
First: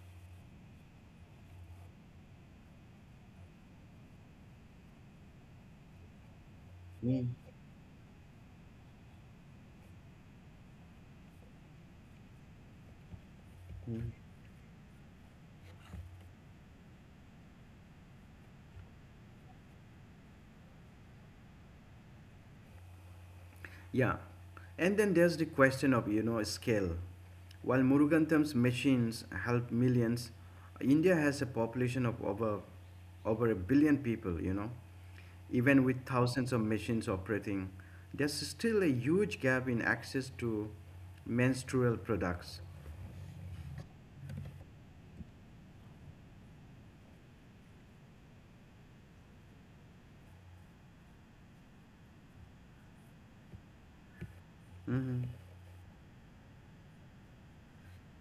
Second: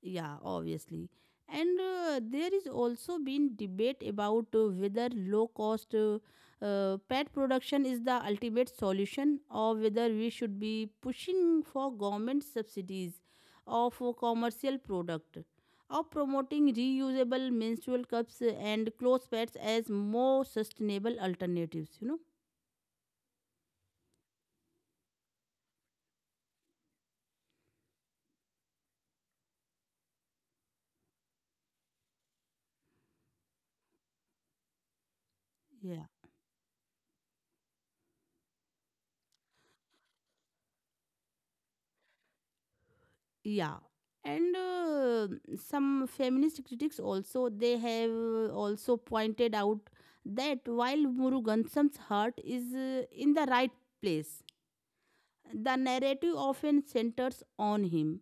Speaker 2: Yeah, obviously. And there is also been debate about whether low cost
Speaker 1: Mm.
Speaker 2: pet production is the ultimate solution, or whether we should be pushing for government subsidies of commercial product, or promoting reusable menstrual cups and clothes pets as more sustainable alternatives.
Speaker 1: Yeah, and then there's the question of you know scale. While Murugantam's machines help millions, India has a population of over a billion people. You know, even with
Speaker 2: Yeah.
Speaker 1: thousands of machines operating, there's still a huge gap in access to menstrual products.
Speaker 2: yeah and some feminist critics also, they have also pointed out that while Murugansam's heart is in the right place,
Speaker 1: Mm-hmm,
Speaker 2: the narrative often centers on him,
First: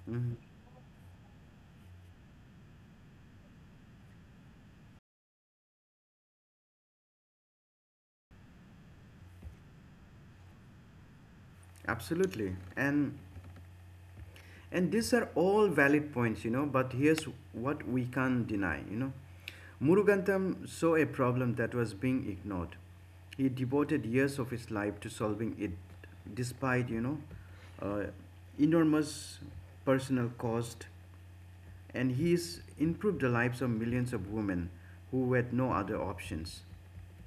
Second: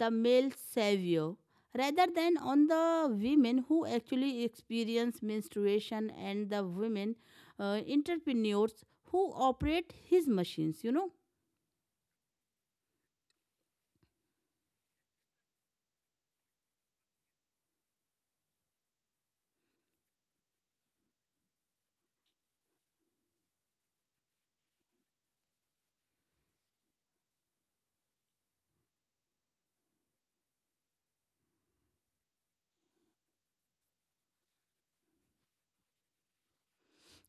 Speaker 2: the
Speaker 1: mm-hmm.
Speaker 2: male savior, rather than on the women who actually experience menstruation, and the women entrepreneurs who operate his machines.
Speaker 1: Absolutely. And these are all valid points, you know, but here's what we can't deny, you know. Murugantham saw a problem that was being ignored. He devoted years of his life to solving it despite, you know, uh, enormous personal cost and he's improved the lives of millions of women who had no other options.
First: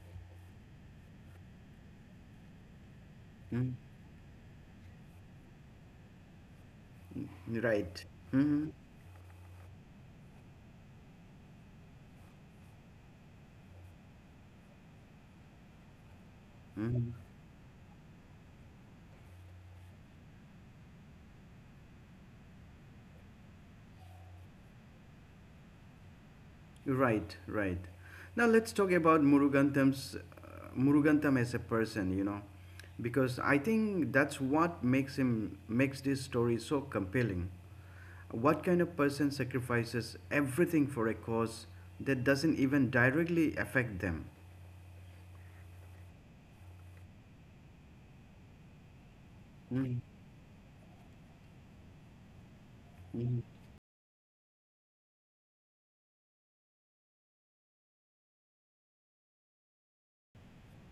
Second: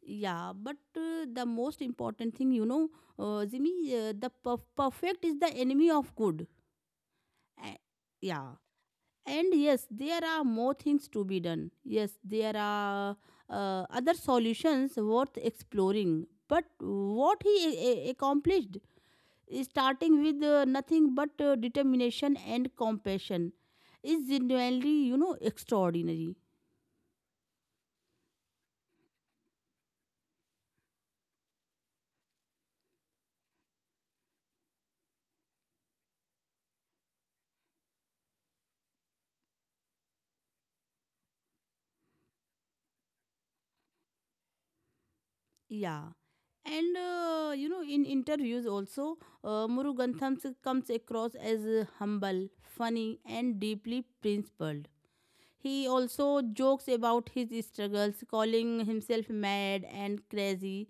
Speaker 2: Yeah, but the most important thing, you know, Jimmy,
Speaker 1: Mm.
Speaker 2: the perfect is the enemy of good. A-
Speaker 1: Right.
Speaker 2: yeah.
Speaker 1: Hmm.
Speaker 2: And yes, there are more things to be done. Yes, there are other solutions worth exploring. But
Speaker 1: Hmm.
Speaker 2: what he accomplished, starting with nothing but determination and compassion, is genuinely, you know, extraordinary.
Speaker 1: Right, right. Now let's talk about Murugantham's Murugantham as a person, you know, because I think that's what makes this story so compelling. What kind of person sacrifices everything for a cause that doesn't even directly affect them?
Speaker 2: Yeah. And you know, in interviews also,
Speaker 1: Mm,
Speaker 2: Murugantham comes across as humble, funny,
Speaker 1: mm.
Speaker 2: and deeply principled. He also jokes about his struggles, calling himself mad and crazy.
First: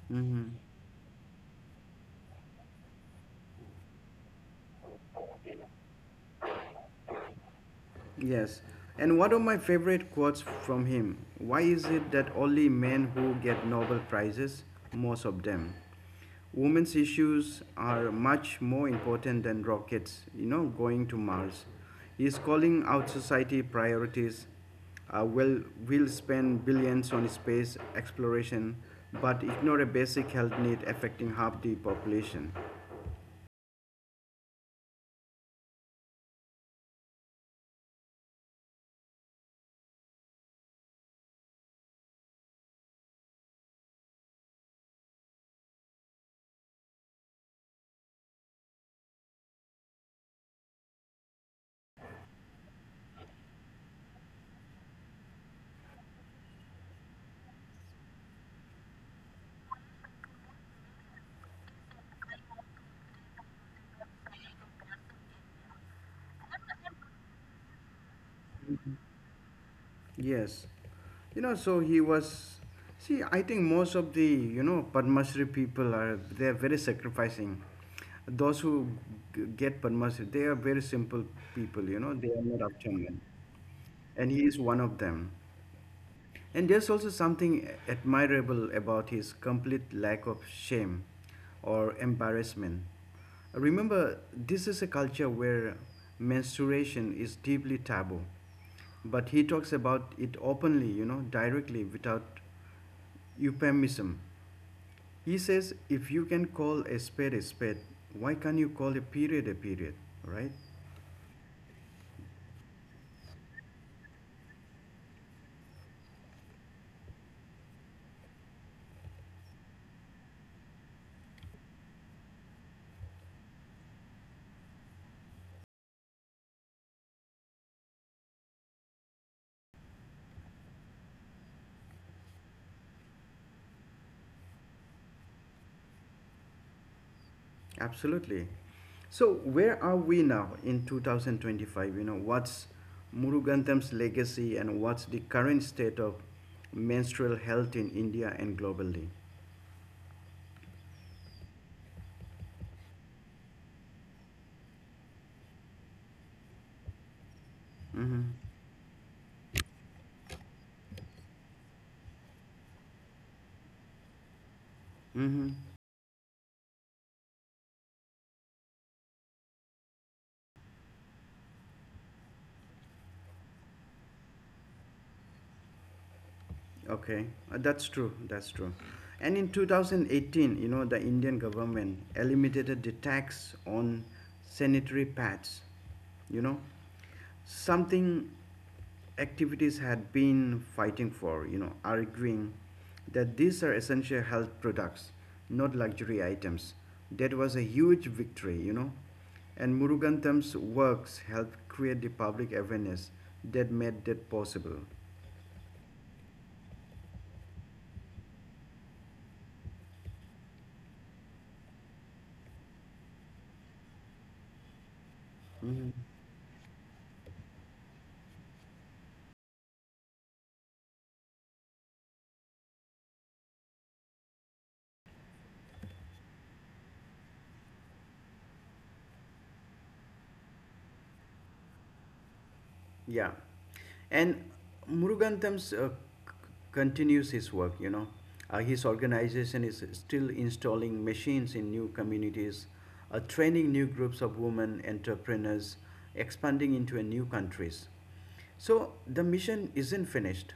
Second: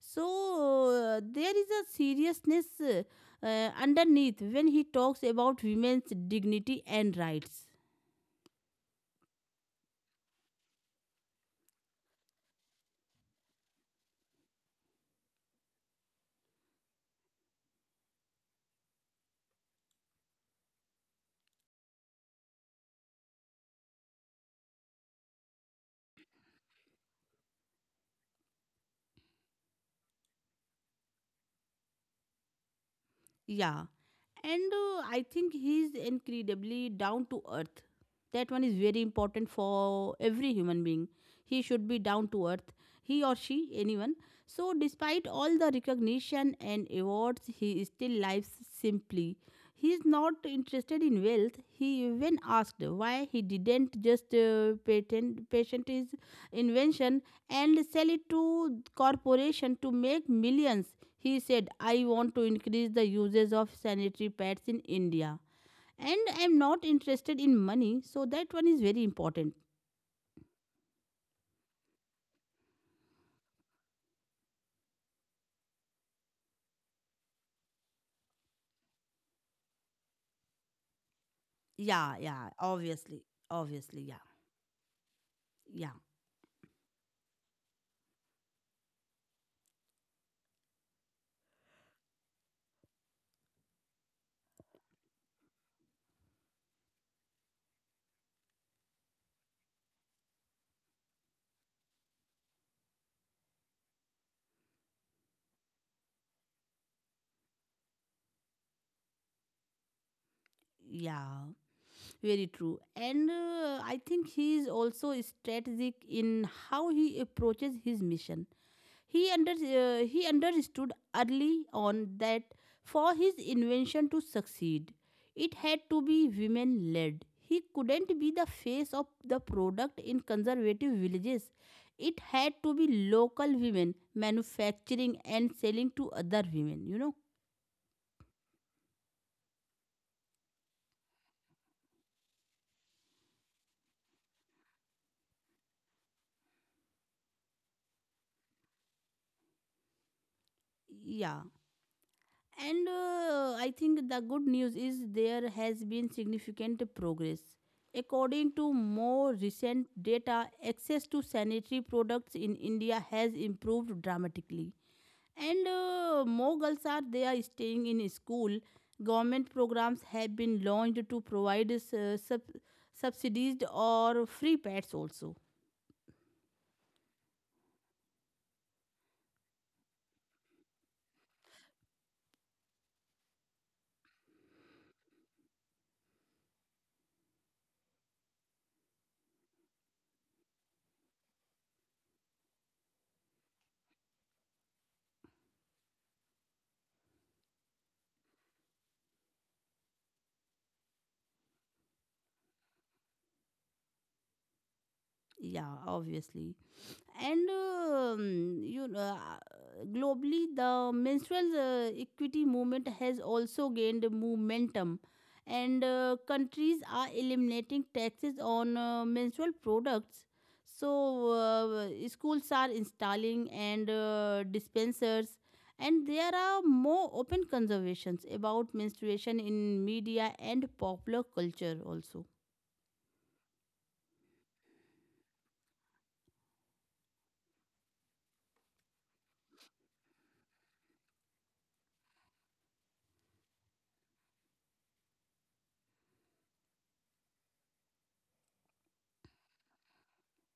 Speaker 2: So there is a seriousness underneath when he talks about women's dignity and rights.
Speaker 1: Yes. And one of my favorite quotes from him, why is it that only men who get Nobel Prizes, most of them? Women's issues are much more important than rockets, you know, going to Mars. He's calling out society priorities. Well, we'll spend billions on space exploration, but ignore a basic health need affecting half the population.
Speaker 2: Yeah. And I think he's incredibly down to earth. That one is very important for every human being. He should be down to earth, he or she, anyone. So despite all the recognition and awards, he still lives simply. He is not interested in wealth. He even asked why he didn't just patent his invention and sell it to corporation to make millions. He said, I want to increase the usage of sanitary pads in India, and I'm not interested in money. So that one is very important.
Speaker 1: Yes. You know, so he was. See, I think most of the, you know, Padma Shri people are, they're very sacrificing. Those who get Padma Shri, they are very simple people, you know,
Speaker 2: Yeah,
Speaker 1: they are
Speaker 2: yeah,
Speaker 1: not up to men.
Speaker 2: obviously. Obviously, yeah.
Speaker 1: And he is one of them.
Speaker 2: Yeah,
Speaker 1: And there's also something admirable about his complete lack of shame or embarrassment. Remember, this is a culture where menstruation is deeply taboo, but he talks about it openly, you know, directly without euphemism. He says, if you can call a spade, why can't you call a period, right?
Speaker 2: yeah. Very true. And I think he is also strategic in how he approaches his mission. He understood early on that for his invention to succeed, it had to be women led. He couldn't be the face of the product in conservative villages. It had to be local women manufacturing and selling to other women, you know.
Speaker 1: Absolutely. So, where are we now in 2025? You know, what's Murugantham's legacy and what's the current state of menstrual health in India and globally?
Speaker 2: Yeah. And I think the good news is there has been significant progress.
Speaker 1: Mm-hmm.
Speaker 2: According to more recent data, access to sanitary products in India has improved dramatically.
Speaker 1: Mm-hmm.
Speaker 2: And more girls are there staying in school. Government programs have been launched to provide subsidized or free pads also.
Speaker 1: Okay, that's true. That's true. And in 2018, you know, the Indian government eliminated the tax on sanitary pads. You know, something activities had been fighting for. You know, arguing that these are essential health products, not luxury items. That was a huge victory. You know, and Murugantam's works helped create the public awareness that made that possible.
Speaker 2: Yeah, obviously. And You know, globally, the menstrual equity movement has also gained momentum, and countries are eliminating taxes on menstrual products. So schools are installing and dispensers, and there are more open conversations about menstruation in media and popular culture also.
Speaker 1: Yeah. And Muruganthams continues his work, you know. His organization is still installing machines in new communities, training new groups of women entrepreneurs, expanding into a new countries. So the mission isn't finished.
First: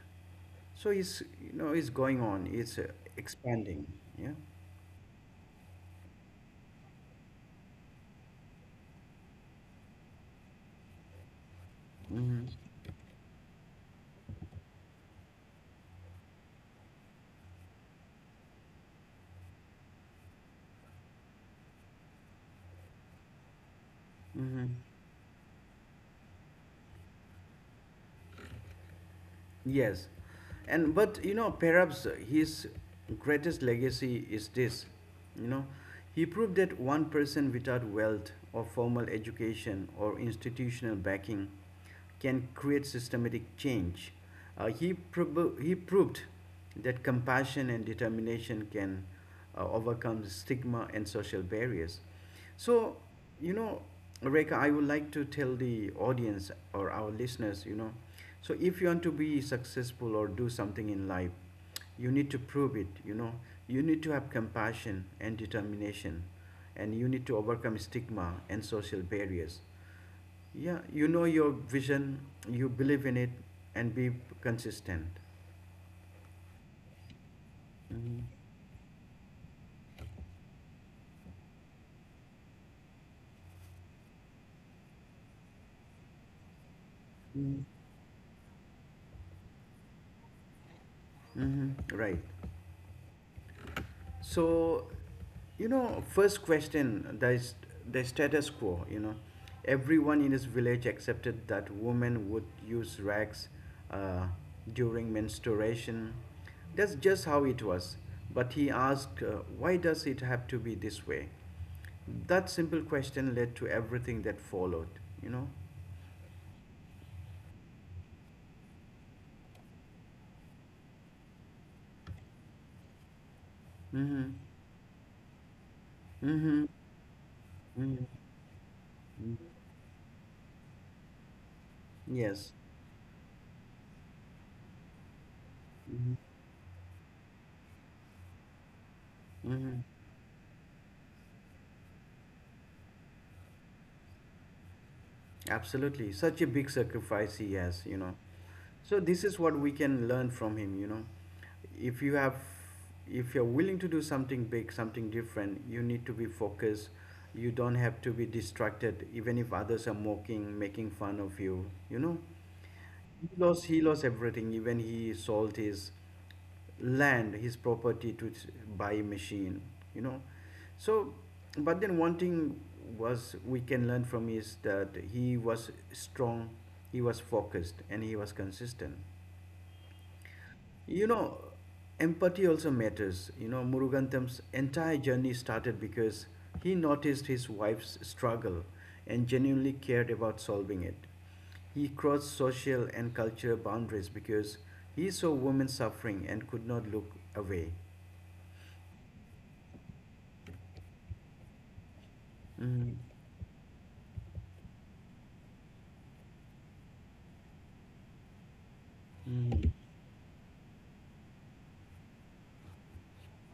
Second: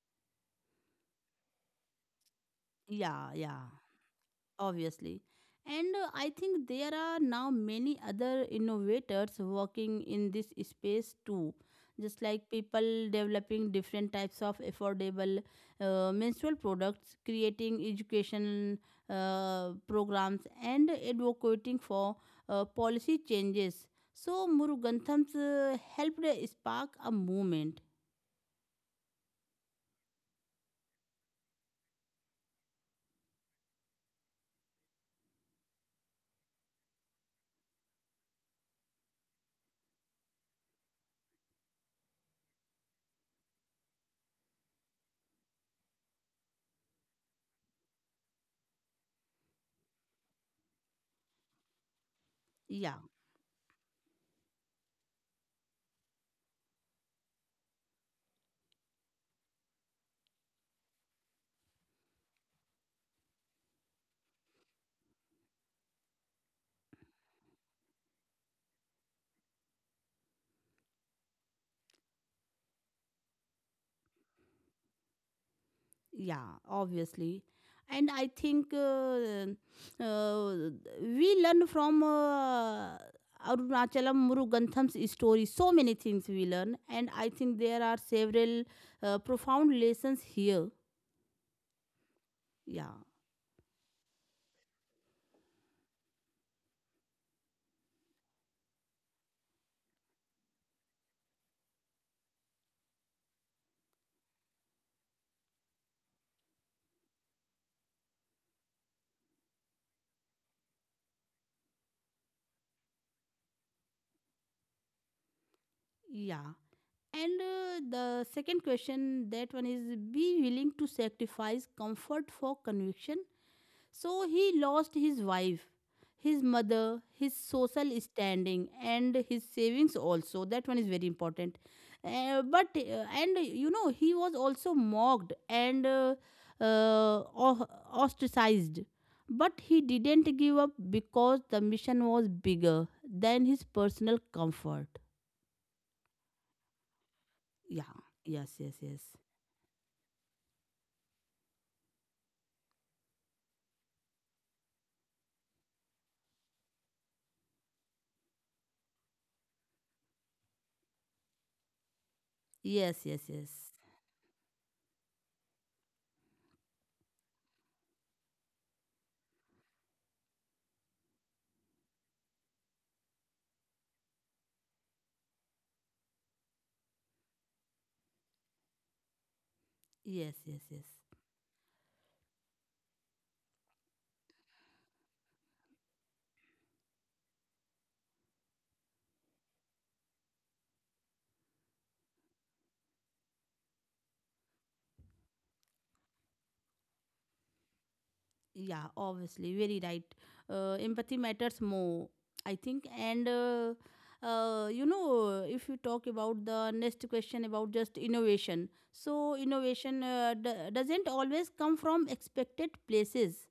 Speaker 1: So it's, you know, it's going on, it's
Speaker 2: Yeah, yeah,
Speaker 1: expanding. Yeah.
Speaker 2: obviously. And I think there are now many other innovators working in this space too, just
Speaker 1: Mm-hmm.
Speaker 2: like people developing different types of affordable menstrual products, creating education programs, and advocating for policy changes. So
Speaker 1: Mm-hmm.
Speaker 2: Murugantham's helped spark a movement.
Speaker 1: Yes, and but you know, perhaps his greatest legacy is this, you know, he proved that one person without wealth or formal education or institutional backing can create systematic change. He proved that compassion and determination can overcome stigma and social barriers. So,
Speaker 2: Yeah.
Speaker 1: you know, Reka, I would like to tell the audience or our listeners, you know, so if you want to be successful or do something in life, you need to prove it, you know, you need to have compassion and determination, and you need to overcome stigma and social barriers. Yeah, you know your vision, you believe in it, and be consistent.
Speaker 2: Yeah, obviously. And
Speaker 1: Mm-hmm.
Speaker 2: I think uh, we learn from Arunachalam Murugantham's story. So many things we learn. And I think there are several profound lessons here.
Speaker 1: Mm-hmm. Right.
Speaker 2: Yeah,
Speaker 1: So, you know, first question, the status quo, you know. Everyone in his village accepted that women would use rags uh, during menstruation. That's just how it was. But he asked, why does it have to be this way? That simple question led to everything that followed, you know.
Speaker 2: yeah. And the second question, that one is be willing to sacrifice comfort for conviction.
Speaker 1: Mm-hmm.
Speaker 2: So he lost his wife, his
Speaker 1: Mm-hmm.
Speaker 2: mother, his social
Speaker 1: Mm-hmm.
Speaker 2: standing, and
Speaker 1: Mm-hmm.
Speaker 2: his savings also. That one is very important.
Speaker 1: Yes.
Speaker 2: But and you know, he was also mocked and
Speaker 1: Mm-hmm.
Speaker 2: uh, uh, o- ostracized. But
Speaker 1: Mm-hmm.
Speaker 2: he didn't give up because the mission was bigger than his personal comfort.
Speaker 1: Absolutely, such a big sacrifice he has,
Speaker 2: Yeah.
Speaker 1: you know.
Speaker 2: Yes. Yes.
Speaker 1: So
Speaker 2: Yes.
Speaker 1: this is what we can learn from him, you know. If you have, if you're willing to do something big, something different, you need to be focused. You don't have to be distracted, even if others are mocking, making fun of you, you know.
Speaker 2: Yes. Yes.
Speaker 1: He
Speaker 2: Yes.
Speaker 1: lost, he lost everything. Even he sold his land, his property to buy machine, you know. So, but then one thing was we can learn from is that he was strong, he was focused, and he was consistent.
Speaker 2: Yes. Yes. Yes.
Speaker 1: You know, empathy also matters. You know, Muruganatham's entire journey started because he noticed his wife's struggle and genuinely cared about solving it. He crossed social and cultural boundaries because he saw women suffering and could not look away.
Speaker 2: Yeah, obviously, very right. Empathy matters more, I think.
Speaker 1: Mm-hmm.
Speaker 2: And you know, if you talk about the next question about just innovation, so
Speaker 1: Hmm.
Speaker 2: innovation doesn't always come from expected places.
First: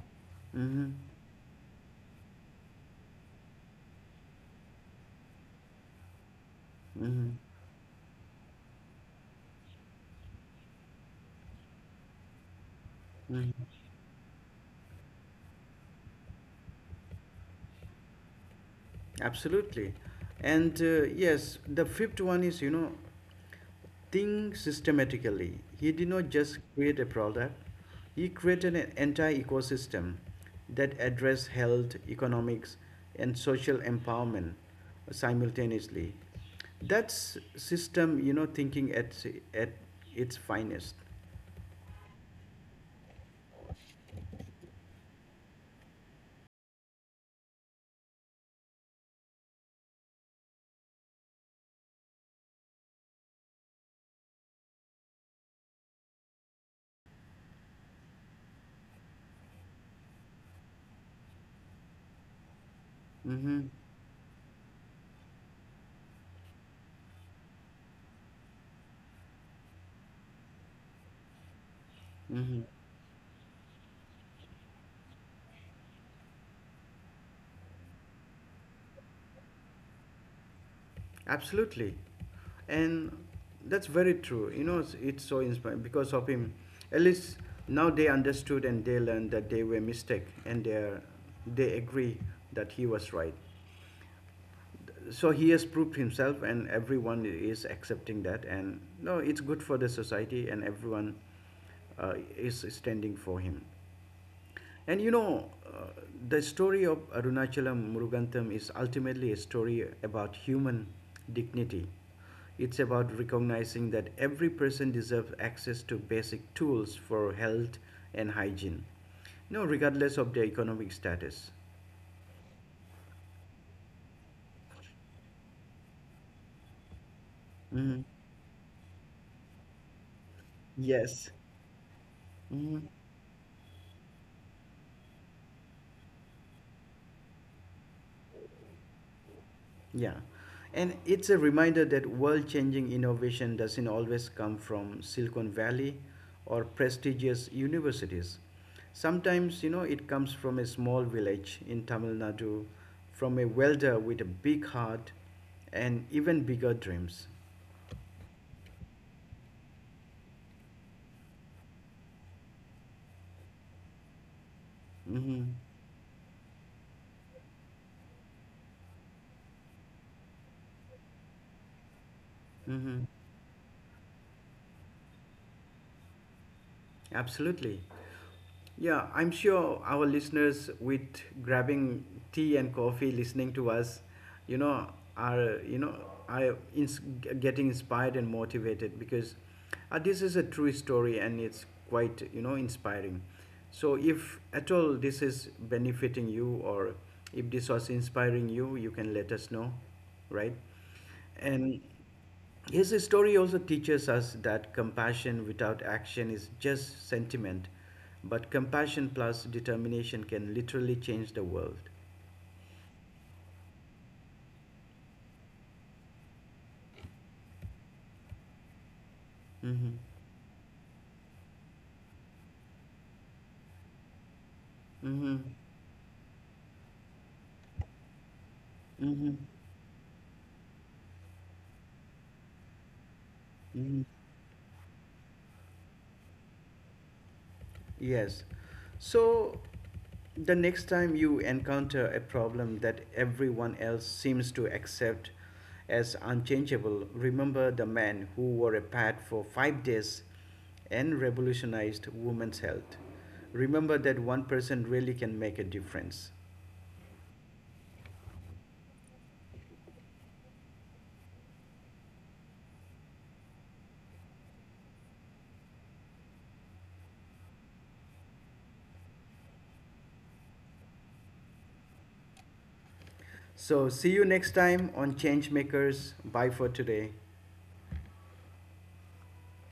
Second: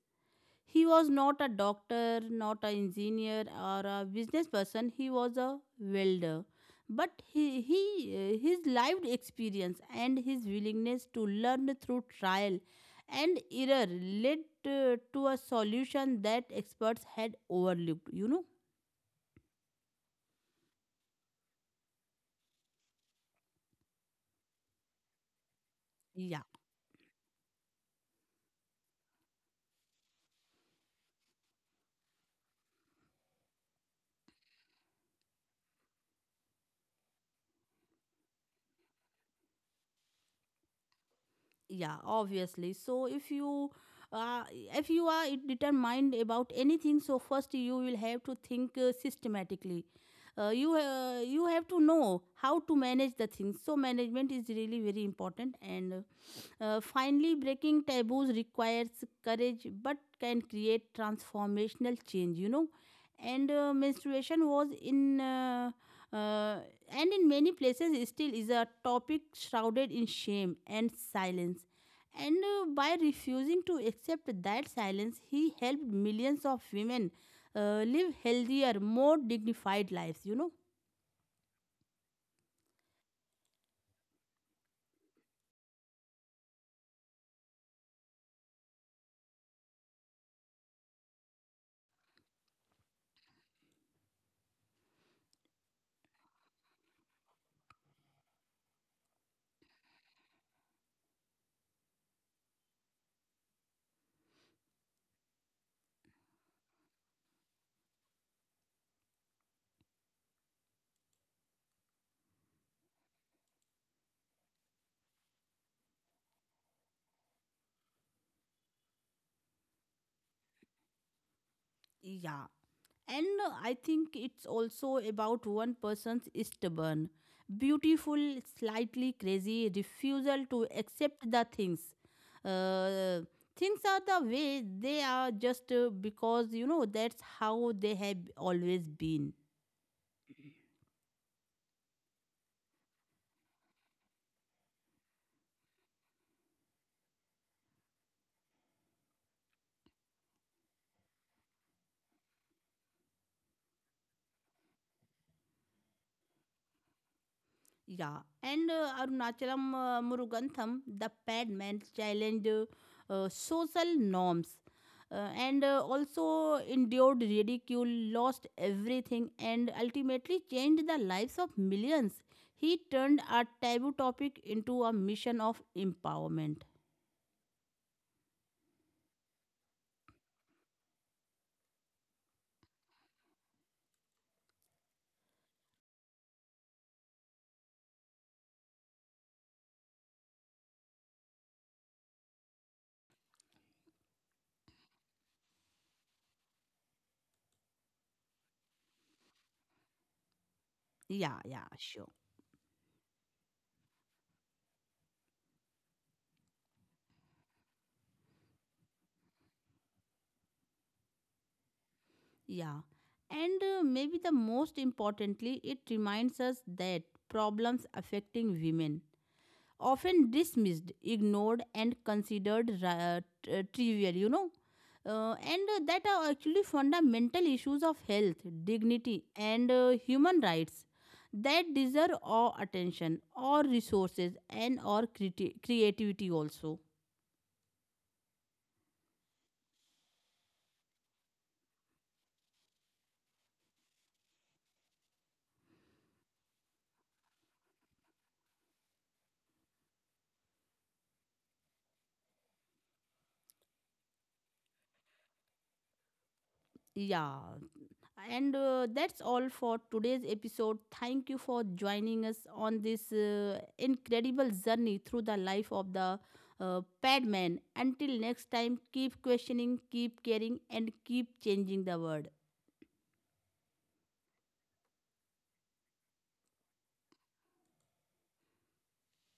Speaker 2: He
Speaker 1: Hmm.
Speaker 2: was not a doctor, not an engineer or a business person. He was a welder. But his lived experience and his willingness to learn through trial and
Speaker 1: Hmm.
Speaker 2: error led to a solution that experts had overlooked. You know,
Speaker 1: Absolutely. And yes, the fifth one is, you know, think systematically. He did not
Speaker 2: yeah.
Speaker 1: just create a product, he created an entire ecosystem that addressed health, economics, and social empowerment simultaneously. That's system, you know, thinking at its finest.
Speaker 2: Yeah, obviously. So uh, if you are determined about anything, so first you will have to think systematically. You have to know how to manage the things. So management is really very important. And finally, breaking taboos requires courage, but can create transformational change, you know. and
Speaker 1: Mm-hmm.
Speaker 2: uh, menstruation was in uh, and in many places still is a topic shrouded in shame and silence. and
Speaker 1: Mm-hmm.
Speaker 2: uh, by refusing to accept that silence, he helped millions of women live healthier, more dignified lives, you know.
Speaker 1: Absolutely, and that's very true. You know, it's so inspiring because of him. At least now they understood and they learned that they were mistake, and they are, they agree that he was right. So he has proved himself, and everyone is accepting that. And no, it's good for the society, and everyone is standing for him. And you know, the story of Arunachalam Murugantham is ultimately a story about human dignity. It's about recognizing that every person deserves access to basic tools for health and hygiene, you know, regardless of their economic status.
Speaker 2: Yeah. And I think it's also about one person's stubborn,
Speaker 1: Mhm.
Speaker 2: beautiful, slightly crazy refusal to accept
Speaker 1: Yes.
Speaker 2: the things.
Speaker 1: Mm-hmm.
Speaker 2: Uh, Things are the way they are just because, you know, that's how they have always been.
Speaker 1: Yeah. And it's a reminder that world changing innovation doesn't always come from Silicon Valley or prestigious universities. Sometimes, you know, it comes from a small village in Tamil Nadu, from a welder with a big heart and even bigger dreams.
Speaker 2: Yeah, and Arunachalam Murugantham, the Padman, challenged social norms uh,
Speaker 1: Mm-hmm.
Speaker 2: and uh, also endured ridicule, lost everything, and ultimately changed the lives of millions. He
Speaker 1: Mm-hmm.
Speaker 2: turned a taboo topic into a mission of empowerment.
Speaker 1: Absolutely. Yeah, I'm sure our listeners with grabbing tea and coffee listening to us, you know, are you know, are getting inspired and motivated because this is a true story and it's quite, you know, inspiring. So if at all this is benefiting you or if this was inspiring you, you can let us know, right?
Speaker 2: Yeah, yeah,
Speaker 1: And
Speaker 2: sure.
Speaker 1: his story also teaches us that compassion without action is just sentiment, but compassion plus determination can literally change the world.
Speaker 2: Yeah. And maybe the most importantly, it reminds us that problems affecting women,
Speaker 1: Mm-hmm.
Speaker 2: often dismissed, ignored, and considered trivial, you know.
Speaker 1: Mm-hmm.
Speaker 2: And That are actually fundamental issues of health, dignity,
Speaker 1: Mm-hmm.
Speaker 2: and human rights that deserve our attention, our
Speaker 1: Mm-hmm.
Speaker 2: resources, and our creativity also.
Speaker 1: Yes. So the next time you encounter a problem that everyone else seems to accept as unchangeable, remember the man who wore a pad for 5 days and revolutionized women's health. Remember that one person really can make a difference.
Speaker 2: Yeah. And that's all for today's episode. Thank you for joining us on this incredible journey through the life of the Padman. Until next time, keep questioning, keep caring, and keep changing the world.
Speaker 1: So, see you next time on Changemakers. Bye for today.